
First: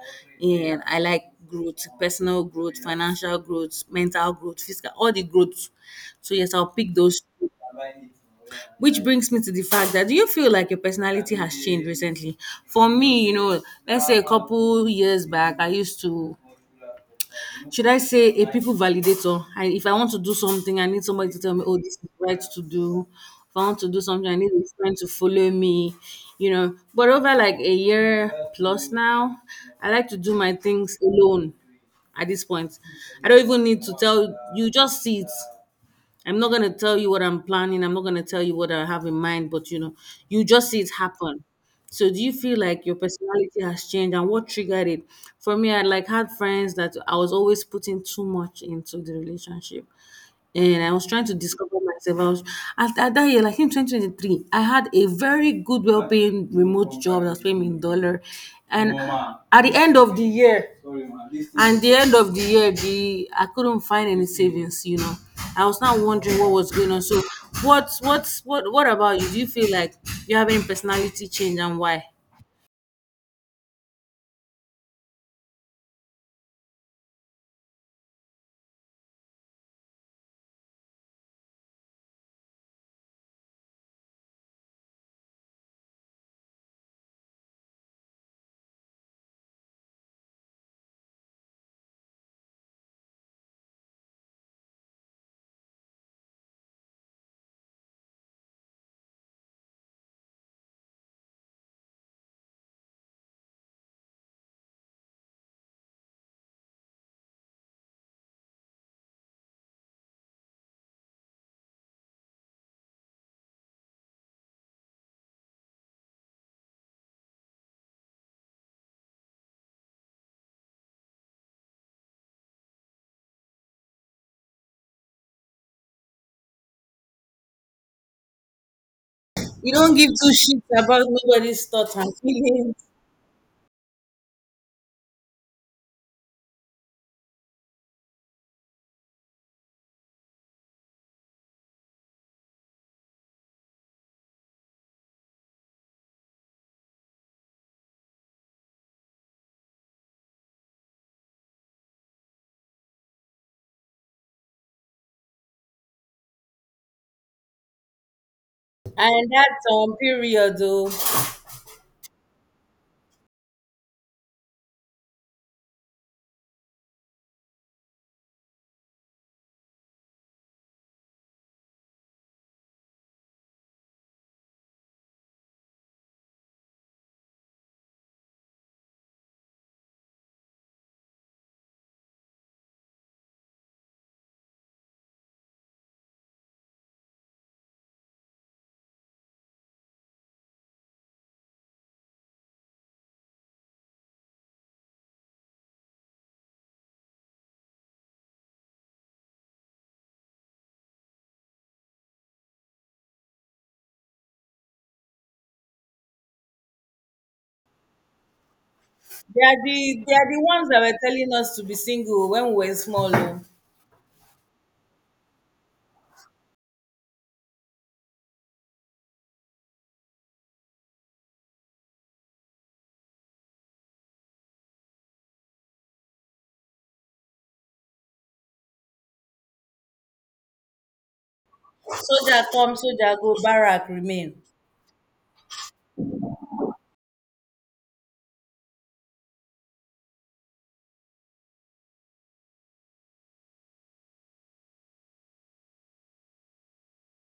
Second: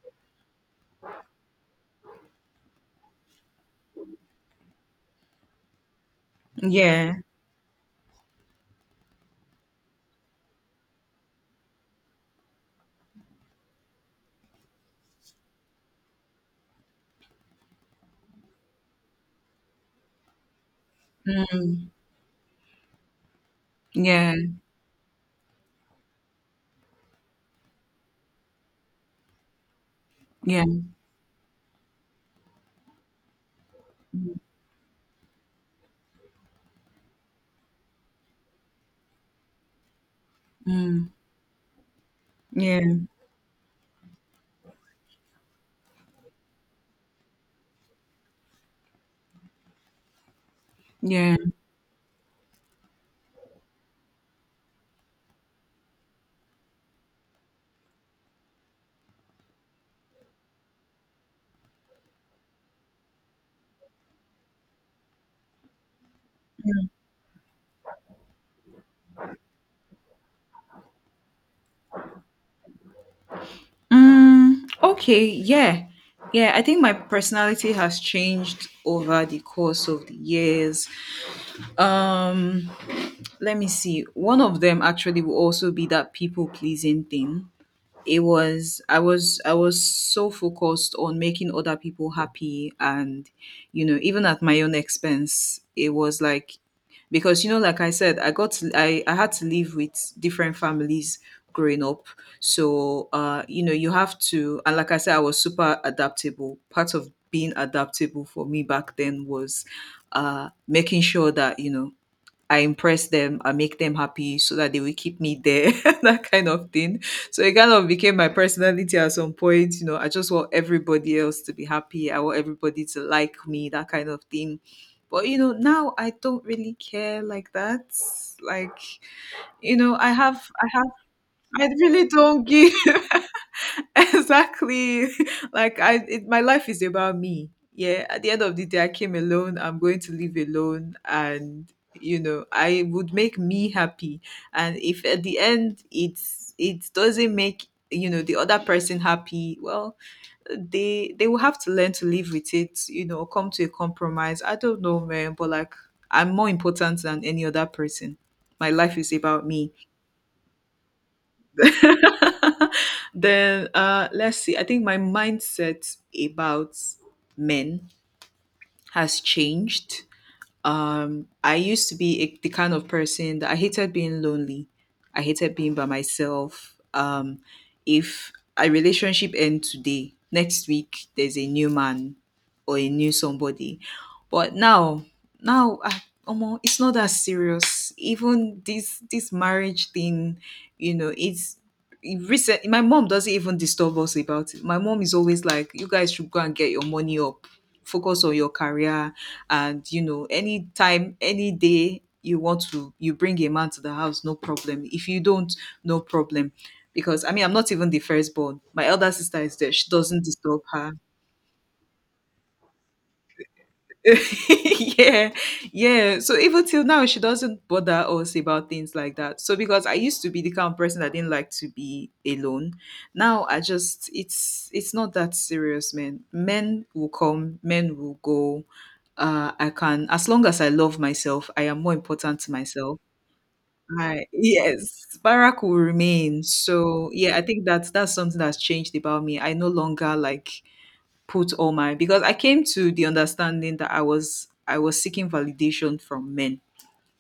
[SPEAKER 1] and I like growth, personal growth, financial growth, mental growth, physical, all the growth. So yes, I'll pick
[SPEAKER 2] Yeah.
[SPEAKER 1] those two. Which brings me to the fact that do you feel like your personality has changed recently? For me, you know, let's say a couple years back, I used to, should I say, a people validator. And if I want to do something, I need somebody to tell me, oh,
[SPEAKER 2] Mm,
[SPEAKER 1] this is right to do. If I want to do something,
[SPEAKER 2] yeah.
[SPEAKER 1] I need a friend to follow me, you know. But over like a year plus now, I like to do my
[SPEAKER 2] Yeah.
[SPEAKER 1] things alone at this point. I don't even need to tell you, just see it. I'm not gonna tell you what I'm planning. I'm not gonna tell you what I have in mind, but you know, you just see it
[SPEAKER 2] Mm,
[SPEAKER 1] happen. So do you feel like
[SPEAKER 2] yeah.
[SPEAKER 1] your personality has changed and what triggered it? For me, I like had friends that I was always putting too much into the relationship and I was trying
[SPEAKER 2] Yeah.
[SPEAKER 1] to discover myself. I was, at that year, like in 2023, I had a very good, well paying remote job that was paying me in dollar. And at the end of the year, and the end of the year, the I couldn't find any savings. You know, I was now wondering what was going on. So, what about you? Do you feel like you have any personality change and why?
[SPEAKER 2] Mm, okay. Yeah. Yeah. I think my personality has changed over the course of the years. Um, let me see. One of them actually will also be that people pleasing thing. It was, I was so focused on making other people happy and you know even at my own expense. It was like, because you know like I said, I had to live with different families growing up. So uh, you know, you have to. And like I said, I was super adaptable. Part of being adaptable for me back then was, uh, making sure that you know I impress them, I make them happy, so that they will keep me there, that kind of thing. So it kind of became my personality at some point. You know, I just want everybody else to be happy. I want everybody to like me, that kind of thing. But you know, now I don't really care like that. Like,
[SPEAKER 1] You
[SPEAKER 2] you
[SPEAKER 1] don't
[SPEAKER 2] know,
[SPEAKER 1] give two shits
[SPEAKER 2] I have,
[SPEAKER 1] about nobody's
[SPEAKER 2] I
[SPEAKER 1] thoughts
[SPEAKER 2] really
[SPEAKER 1] and
[SPEAKER 2] don't give.
[SPEAKER 1] feelings,
[SPEAKER 2] Exactly. Like my life is about me. Yeah, at the end of the day I came alone, I'm going to live alone, and you know I would make me happy. And if at the end it doesn't make you know the other person happy, well, they will have to learn to live with it. You know, come to a compromise, I don't know, man. But like, I'm more important than any other person. My life is
[SPEAKER 1] and
[SPEAKER 2] about
[SPEAKER 1] that's
[SPEAKER 2] me.
[SPEAKER 1] on period, though.
[SPEAKER 2] Then let's see. I think my mindset about men has changed. I used to be a, the kind of person that I hated being lonely. I hated being by myself. If a relationship ends today, next week there's a new man or a new somebody. But now, ah, omo, it's not that serious. Even this marriage thing, you know, it recent. My mom doesn't even disturb us about it. My mom is always like, "You guys should go and get your money up. Focus on your career, and you know anytime any day you want to you bring a man to the house, no problem. If you don't, no problem." Because I mean, I'm not even the firstborn. My elder sister
[SPEAKER 1] They are
[SPEAKER 2] is there, she
[SPEAKER 1] the they
[SPEAKER 2] doesn't
[SPEAKER 1] are the
[SPEAKER 2] disturb
[SPEAKER 1] ones that
[SPEAKER 2] her.
[SPEAKER 1] were telling us to be single when we were small. Oh.
[SPEAKER 2] Yeah, yeah. So even till now, she doesn't bother us about things like that. So because I used to be the kind of person that didn't like to be alone, now I just it's not that serious, man. Men will come, men will go. I can as long as I love myself, I am more important
[SPEAKER 1] Soldier
[SPEAKER 2] to
[SPEAKER 1] come,
[SPEAKER 2] myself.
[SPEAKER 1] soldier go, barrack
[SPEAKER 2] I
[SPEAKER 1] remain.
[SPEAKER 2] yes, Barack will remain. So yeah, I think that that's something that's changed about me. I no longer like put all my because I came to the understanding that I was seeking validation from men.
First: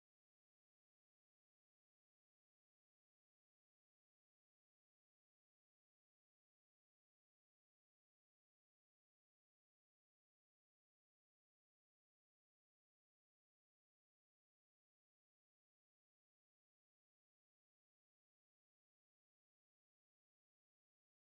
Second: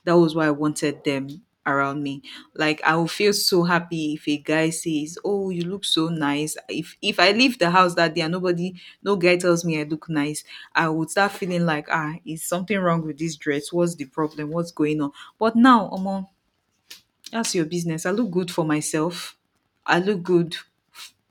[SPEAKER 2] That was why I wanted them around me. Like I will feel so happy if a guy says, "Oh, you look so nice." If I leave the house that day and nobody, no guy tells me I look nice, I would start feeling like, ah, is something wrong with this dress? What's the problem? What's going on? But now, Omo, that's your business. I look good for myself. I look good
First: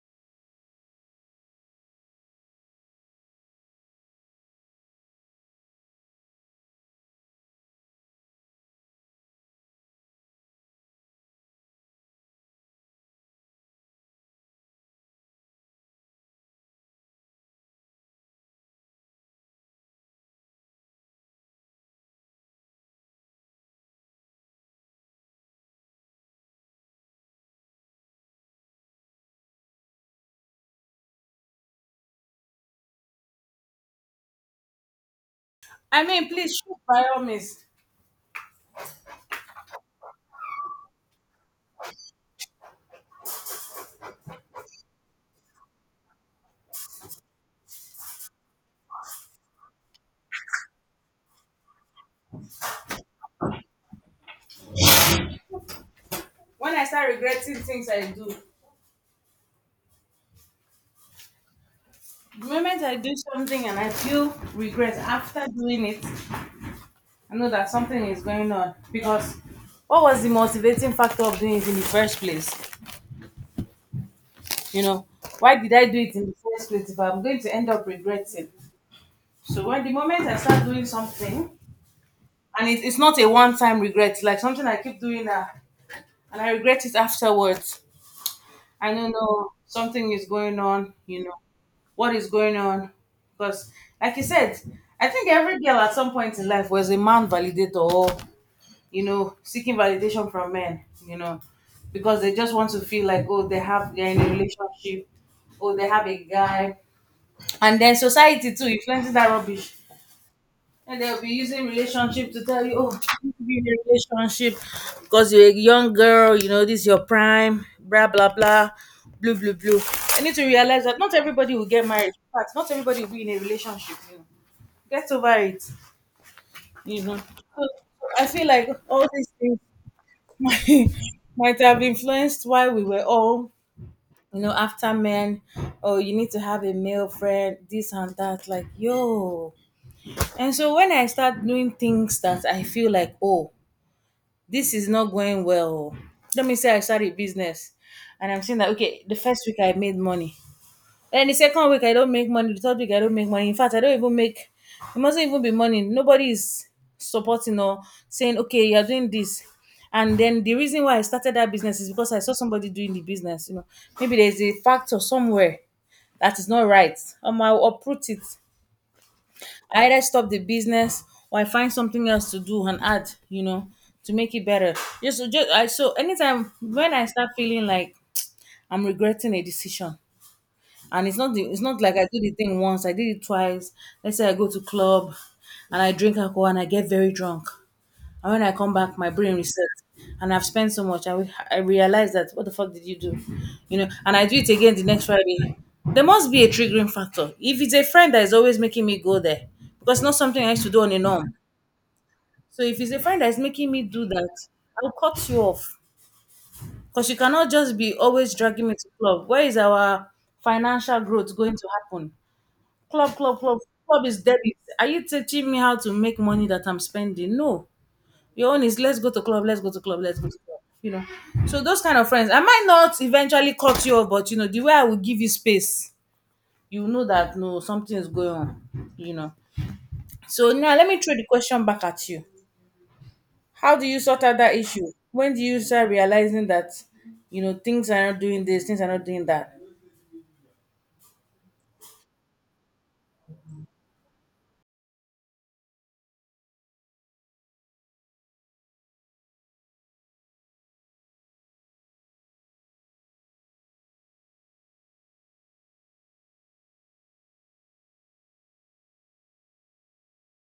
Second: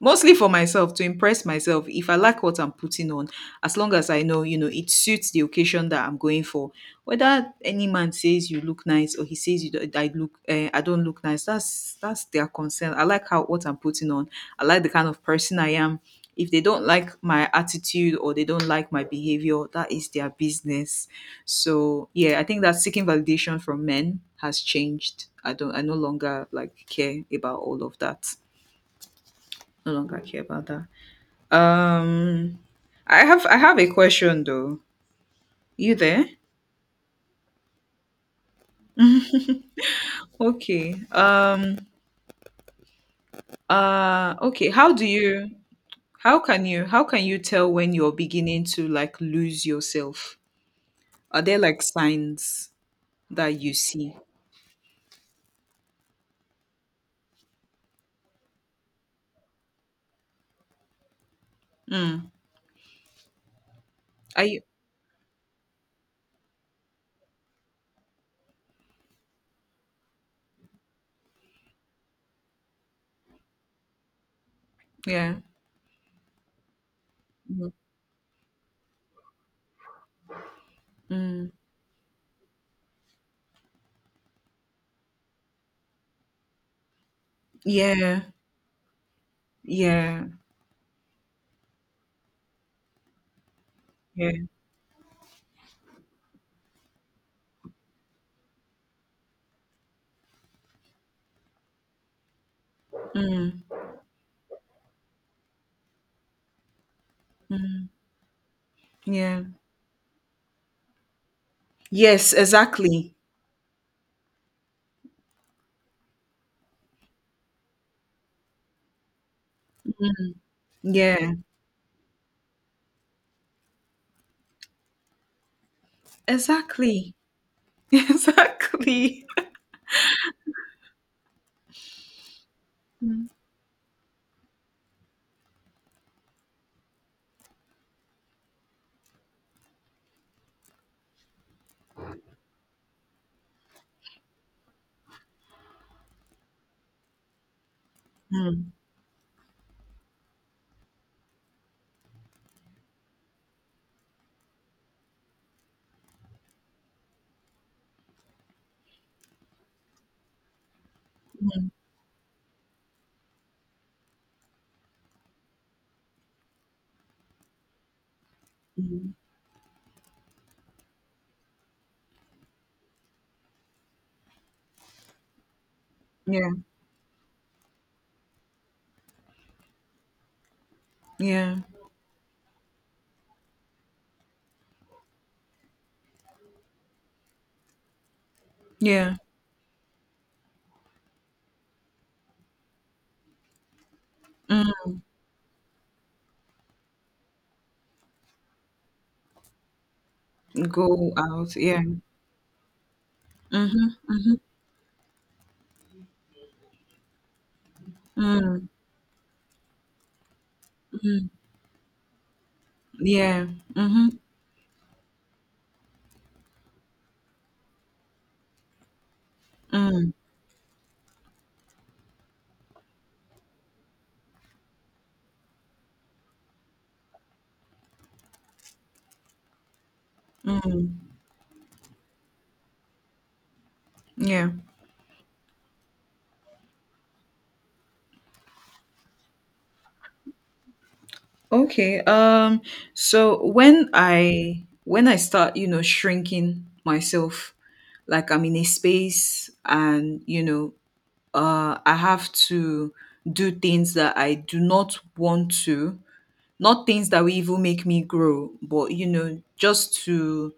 [SPEAKER 2] mostly for myself to impress myself if I like what I'm putting on, as long as I know, you know, it suits the occasion that I'm going for. Whether any man says you look nice or he says you don't, I look I don't look nice, that's their concern. I like how what I'm putting on. I like the kind of person I am. If they don't like my attitude or they don't like my behavior, that is their business. So yeah, I think that seeking validation from men has changed. I don't, I no longer like care about all of that, no longer care about that. um, I have a question though. You
[SPEAKER 1] I
[SPEAKER 2] there?
[SPEAKER 1] mean, please shoot by all means.
[SPEAKER 2] Okay. Okay. How do you? How can you? How can you tell when you're beginning to like lose yourself? Are there like signs that you see?
[SPEAKER 1] When I start regretting things I do,
[SPEAKER 2] Mm.
[SPEAKER 1] the moment I do something and I feel
[SPEAKER 2] Are you?
[SPEAKER 1] regret after doing it, I know that something is going on because what was the motivating factor of doing it in the first place? You know,
[SPEAKER 2] Yeah.
[SPEAKER 1] why did I do it in the first place if I'm going to end
[SPEAKER 2] Mm.
[SPEAKER 1] up regretting? So when the moment I start doing
[SPEAKER 2] Mm.
[SPEAKER 1] something and it's not a one-time regret, it's like something I keep doing now and I regret it afterwards.
[SPEAKER 2] Yeah.
[SPEAKER 1] I don't know, something is
[SPEAKER 2] Yeah.
[SPEAKER 1] going on, you know, what is going on because like you
[SPEAKER 2] Yeah.
[SPEAKER 1] said, I think every girl at some point in life was a man validator or you know seeking validation from men, you know, because they just want to feel like oh
[SPEAKER 2] Mm.
[SPEAKER 1] they have, they're in a relationship, oh they have a guy, and
[SPEAKER 2] Mm.
[SPEAKER 1] then society too influences that
[SPEAKER 2] Yeah.
[SPEAKER 1] rubbish. And they'll be using
[SPEAKER 2] Yes.
[SPEAKER 1] relationship to tell you, oh,
[SPEAKER 2] Exactly.
[SPEAKER 1] you should be in a relationship because you're a young girl, you know, this is your prime, blah, blah, blah, blue, blue, blue. I need to realize that not
[SPEAKER 2] Yeah.
[SPEAKER 1] everybody will get married. In fact, not everybody will be in a relationship. You know. Get over it, you
[SPEAKER 2] Exactly.
[SPEAKER 1] know. So, I feel like all
[SPEAKER 2] Exactly.
[SPEAKER 1] these things might, might have influenced why we were
[SPEAKER 2] Mm.
[SPEAKER 1] all, you know, after men. Oh, you need to have a male friend, this and that. Like, yo, and so when I start doing things that I feel like, oh, this is not going well. Let me say I start a business and I'm saying that
[SPEAKER 2] Mm.
[SPEAKER 1] okay, the first week I made money. And the second week I don't make money, the third week I don't make money. In fact, I don't even make, it mustn't even be money. Nobody is supporting or saying, okay, you're doing this. And then the reason why I started that business is because I saw somebody doing the business. You know, maybe there's a factor somewhere that is not right. I'll uproot it.
[SPEAKER 2] Mm.
[SPEAKER 1] I either stop the business or I find something else to do and add, you know, to make it better. Just I so anytime
[SPEAKER 2] Yeah.
[SPEAKER 1] when I start feeling like I'm regretting a decision, and it's not the,
[SPEAKER 2] Yeah,
[SPEAKER 1] it's not like I did the thing once, I did it twice. Let's say I go to club and I drink alcohol and I get very drunk. And when I come back, my
[SPEAKER 2] yeah.
[SPEAKER 1] brain resets, and I've spent so much. I realize that what the fuck did you do, you know? And I do it again the
[SPEAKER 2] Mm.
[SPEAKER 1] next Friday. There must be a triggering factor. If it's a friend that is always making me go there, because it's not something I used to do on a
[SPEAKER 2] Go
[SPEAKER 1] norm.
[SPEAKER 2] out. Yeah.
[SPEAKER 1] So if it's a friend that is making me
[SPEAKER 2] Mm-hmm.
[SPEAKER 1] do that,
[SPEAKER 2] Mm-hmm.
[SPEAKER 1] I'll cut you off because you cannot just be always
[SPEAKER 2] Mm.
[SPEAKER 1] dragging me to club. Where is our financial
[SPEAKER 2] Mm.
[SPEAKER 1] growth going to happen? Club, club,
[SPEAKER 2] Yeah.
[SPEAKER 1] club, club
[SPEAKER 2] Mm-hmm.
[SPEAKER 1] is debit. Are you teaching me how to make money that I'm spending? No. Your own is let's go to club, let's go to club,
[SPEAKER 2] Mm.
[SPEAKER 1] let's go to club. You know. So those kind of friends, I might not eventually cut you off, but you know, the way I will give you space, you know that no, something is going on. You know. So now let me
[SPEAKER 2] Mm.
[SPEAKER 1] throw the question back at you. How do you sort out
[SPEAKER 2] Yeah.
[SPEAKER 1] that issue? When do you start realizing that you know things are not doing this, things are not doing that?
[SPEAKER 2] Okay. So when I start, you know, shrinking myself, like I'm in a space, and you know, I have to do things that I do not want to, not things that will even make me grow, but you know, just to,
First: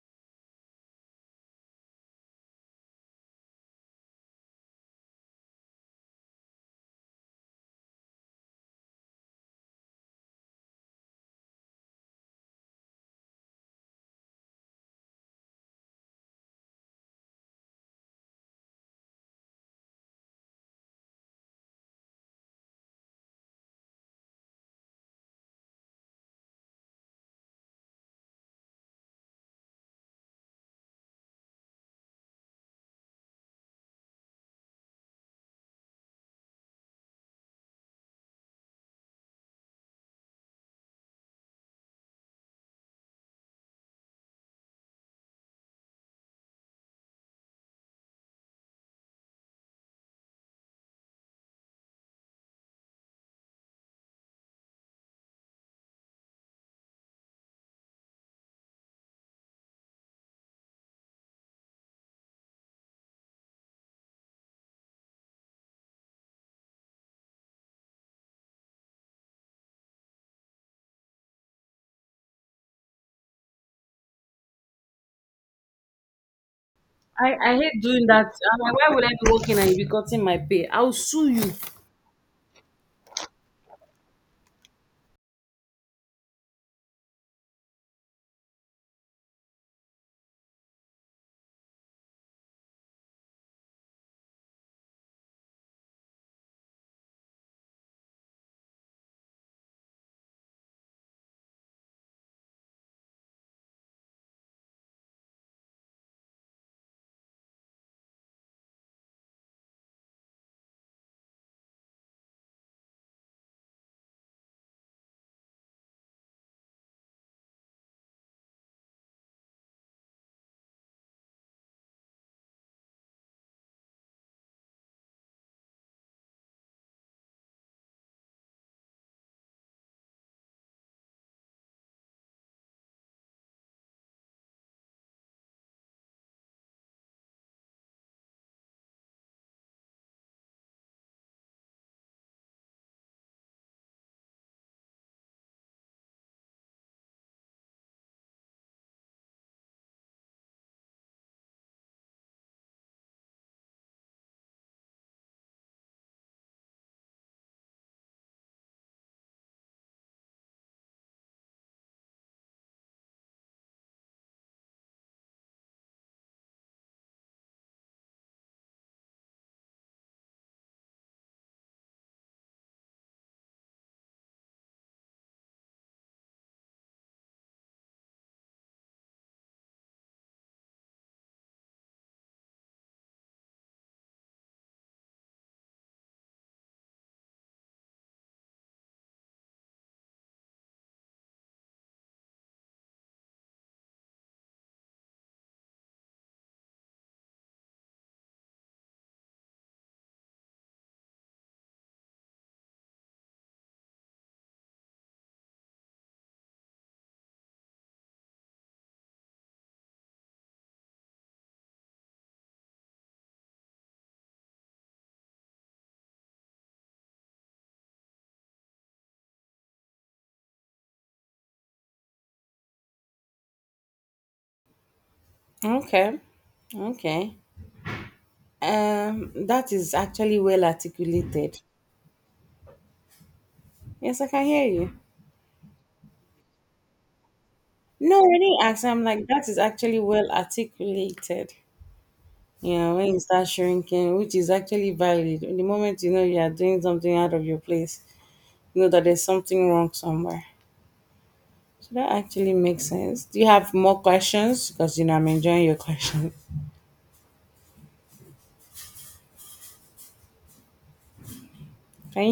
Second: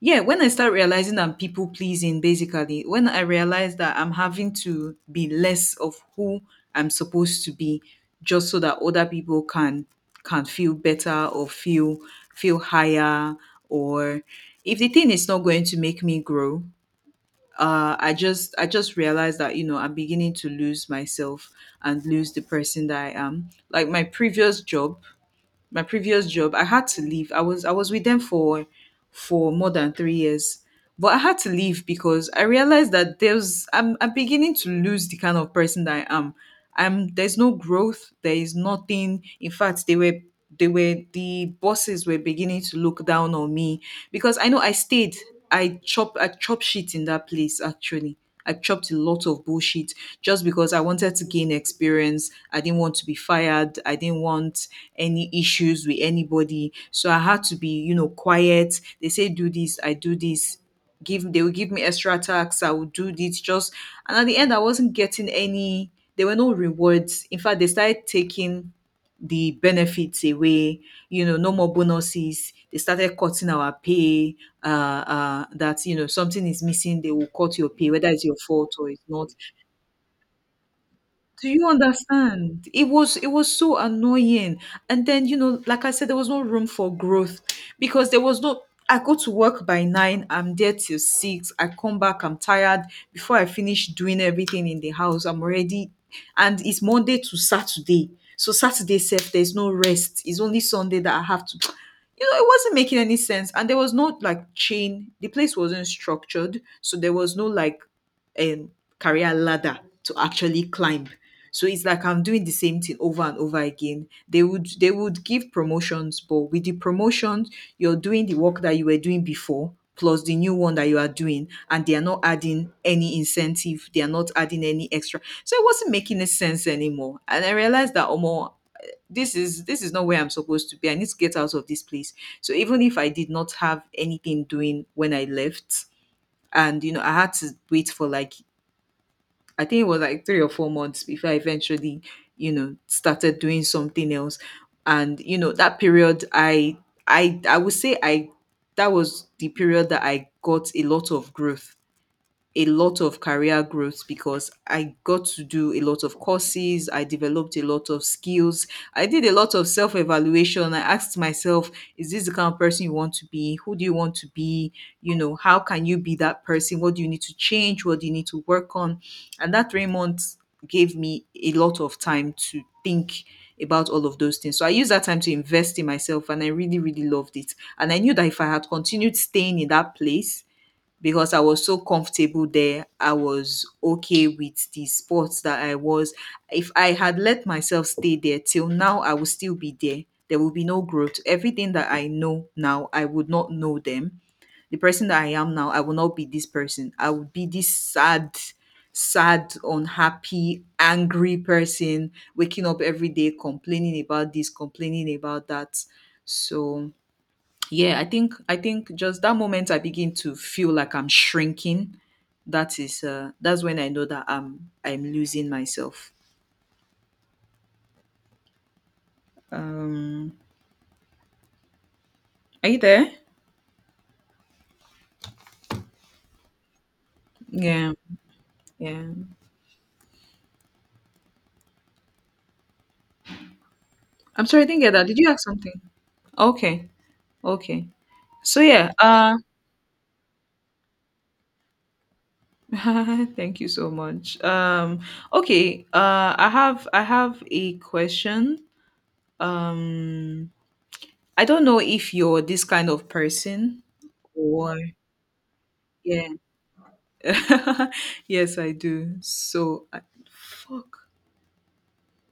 [SPEAKER 2] yeah, when I start realizing I'm people pleasing, basically, when I realize that I'm having to be less of who I'm supposed to be, just so that other people can feel better or feel feel higher or if the thing is not going to make me grow, I just realized that, you know, I'm beginning to lose myself and lose the person that I am. Like my previous job, my previous job, I had to leave. I was with them for more than 3 years, but I had to leave because I realized that I'm beginning to lose the kind of person that I am. I'm There's no growth, there is nothing. In fact, the bosses were beginning to look down on me because I know I stayed. I chop shit in that place actually. I chopped a lot of bullshit just because I wanted to gain experience. I didn't want to be fired. I didn't want any issues with anybody. So I had to be, you know, quiet. They say do this, I do this. Give They would give me extra tax. I would do this just, and at the end I wasn't getting any, there were no rewards. In fact, they started taking the benefits away. You know, no more bonuses. They started cutting our pay. That, you know, something is missing, they will
[SPEAKER 1] I
[SPEAKER 2] cut your
[SPEAKER 1] hate
[SPEAKER 2] pay,
[SPEAKER 1] doing
[SPEAKER 2] whether it's
[SPEAKER 1] that.
[SPEAKER 2] your
[SPEAKER 1] I'm
[SPEAKER 2] fault
[SPEAKER 1] like,
[SPEAKER 2] or
[SPEAKER 1] why
[SPEAKER 2] it's
[SPEAKER 1] would I
[SPEAKER 2] not.
[SPEAKER 1] be working and you be cutting my pay? I'll sue
[SPEAKER 2] Do
[SPEAKER 1] you.
[SPEAKER 2] you understand? It was so annoying. And then, you know, like I said, there was no room for growth because there was no. I go to work by nine, I'm there till six, I come back, I'm tired. Before I finish doing everything in the house, I'm already, and it's Monday to Saturday. So Saturday self, there's no rest. It's only Sunday that I have to, you know, it wasn't making any sense. And there was no like chain. The place wasn't structured. So there was no like um, career ladder to actually climb. So it's like I'm doing the same thing over and over again. They would give promotions, but with the promotions, you're doing the work that you were doing before plus the new one that you are doing, and they are not adding any incentive. They are not adding any extra. So it wasn't making any sense anymore. And I realized that Omo, this is not where I'm supposed to be. I need to get out of this place. So even if I did not have anything doing when I left, and you know, I had to wait for like, I think it was like 3 or 4 months before I eventually, you know, started doing something else. And you know, that period, I would say that was the period that I got a lot of growth, a lot of career growth, because I got to do a lot of courses, I developed a lot of skills, I did a lot of self evaluation. I asked myself, is this the kind of person you want to be? Who do you want to be? You know, how can you be that person? What do you need to change? What do you need to work on? And that 3 months gave me a lot of time to think about all of those things. So I used that time to invest in myself and I really, really loved it. And I knew that if I had continued staying in that place, because I was so comfortable there. I was okay with the sports that I was. If I had let myself stay there till now, I would still be there. There will be no growth. Everything that I know now, I would not know them. The person that I am now, I will not be this person. I would be this sad, sad, unhappy, angry person, waking up every day complaining about this, complaining about that. So yeah, I think just that moment I begin to feel like I'm shrinking, that is that's when I know that I'm losing myself. um are you there?
[SPEAKER 1] Okay. Okay.
[SPEAKER 2] Yeah. Yeah,
[SPEAKER 1] That is actually well articulated. Yes, I can
[SPEAKER 2] I'm sorry, I
[SPEAKER 1] hear
[SPEAKER 2] didn't get
[SPEAKER 1] you.
[SPEAKER 2] that. Did you ask something? Okay. Okay.
[SPEAKER 1] No, when he
[SPEAKER 2] So
[SPEAKER 1] accent,
[SPEAKER 2] yeah,
[SPEAKER 1] I'm like, that is actually well articulated. Yeah, when you start
[SPEAKER 2] thank you so
[SPEAKER 1] shrinking, which
[SPEAKER 2] much.
[SPEAKER 1] is actually valid. The
[SPEAKER 2] Okay,
[SPEAKER 1] moment you know you
[SPEAKER 2] I
[SPEAKER 1] are doing
[SPEAKER 2] have i
[SPEAKER 1] something out
[SPEAKER 2] have
[SPEAKER 1] of your
[SPEAKER 2] a
[SPEAKER 1] place,
[SPEAKER 2] question.
[SPEAKER 1] you know that there's something wrong somewhere.
[SPEAKER 2] um I don't know
[SPEAKER 1] So
[SPEAKER 2] if
[SPEAKER 1] that
[SPEAKER 2] you're
[SPEAKER 1] actually
[SPEAKER 2] this
[SPEAKER 1] makes
[SPEAKER 2] kind of
[SPEAKER 1] sense. Do you have
[SPEAKER 2] person
[SPEAKER 1] more questions?
[SPEAKER 2] or,
[SPEAKER 1] Because, you know, I'm enjoying your
[SPEAKER 2] yeah.
[SPEAKER 1] questions.
[SPEAKER 2] Yes, I do. So, I, fuck.
[SPEAKER 1] Can you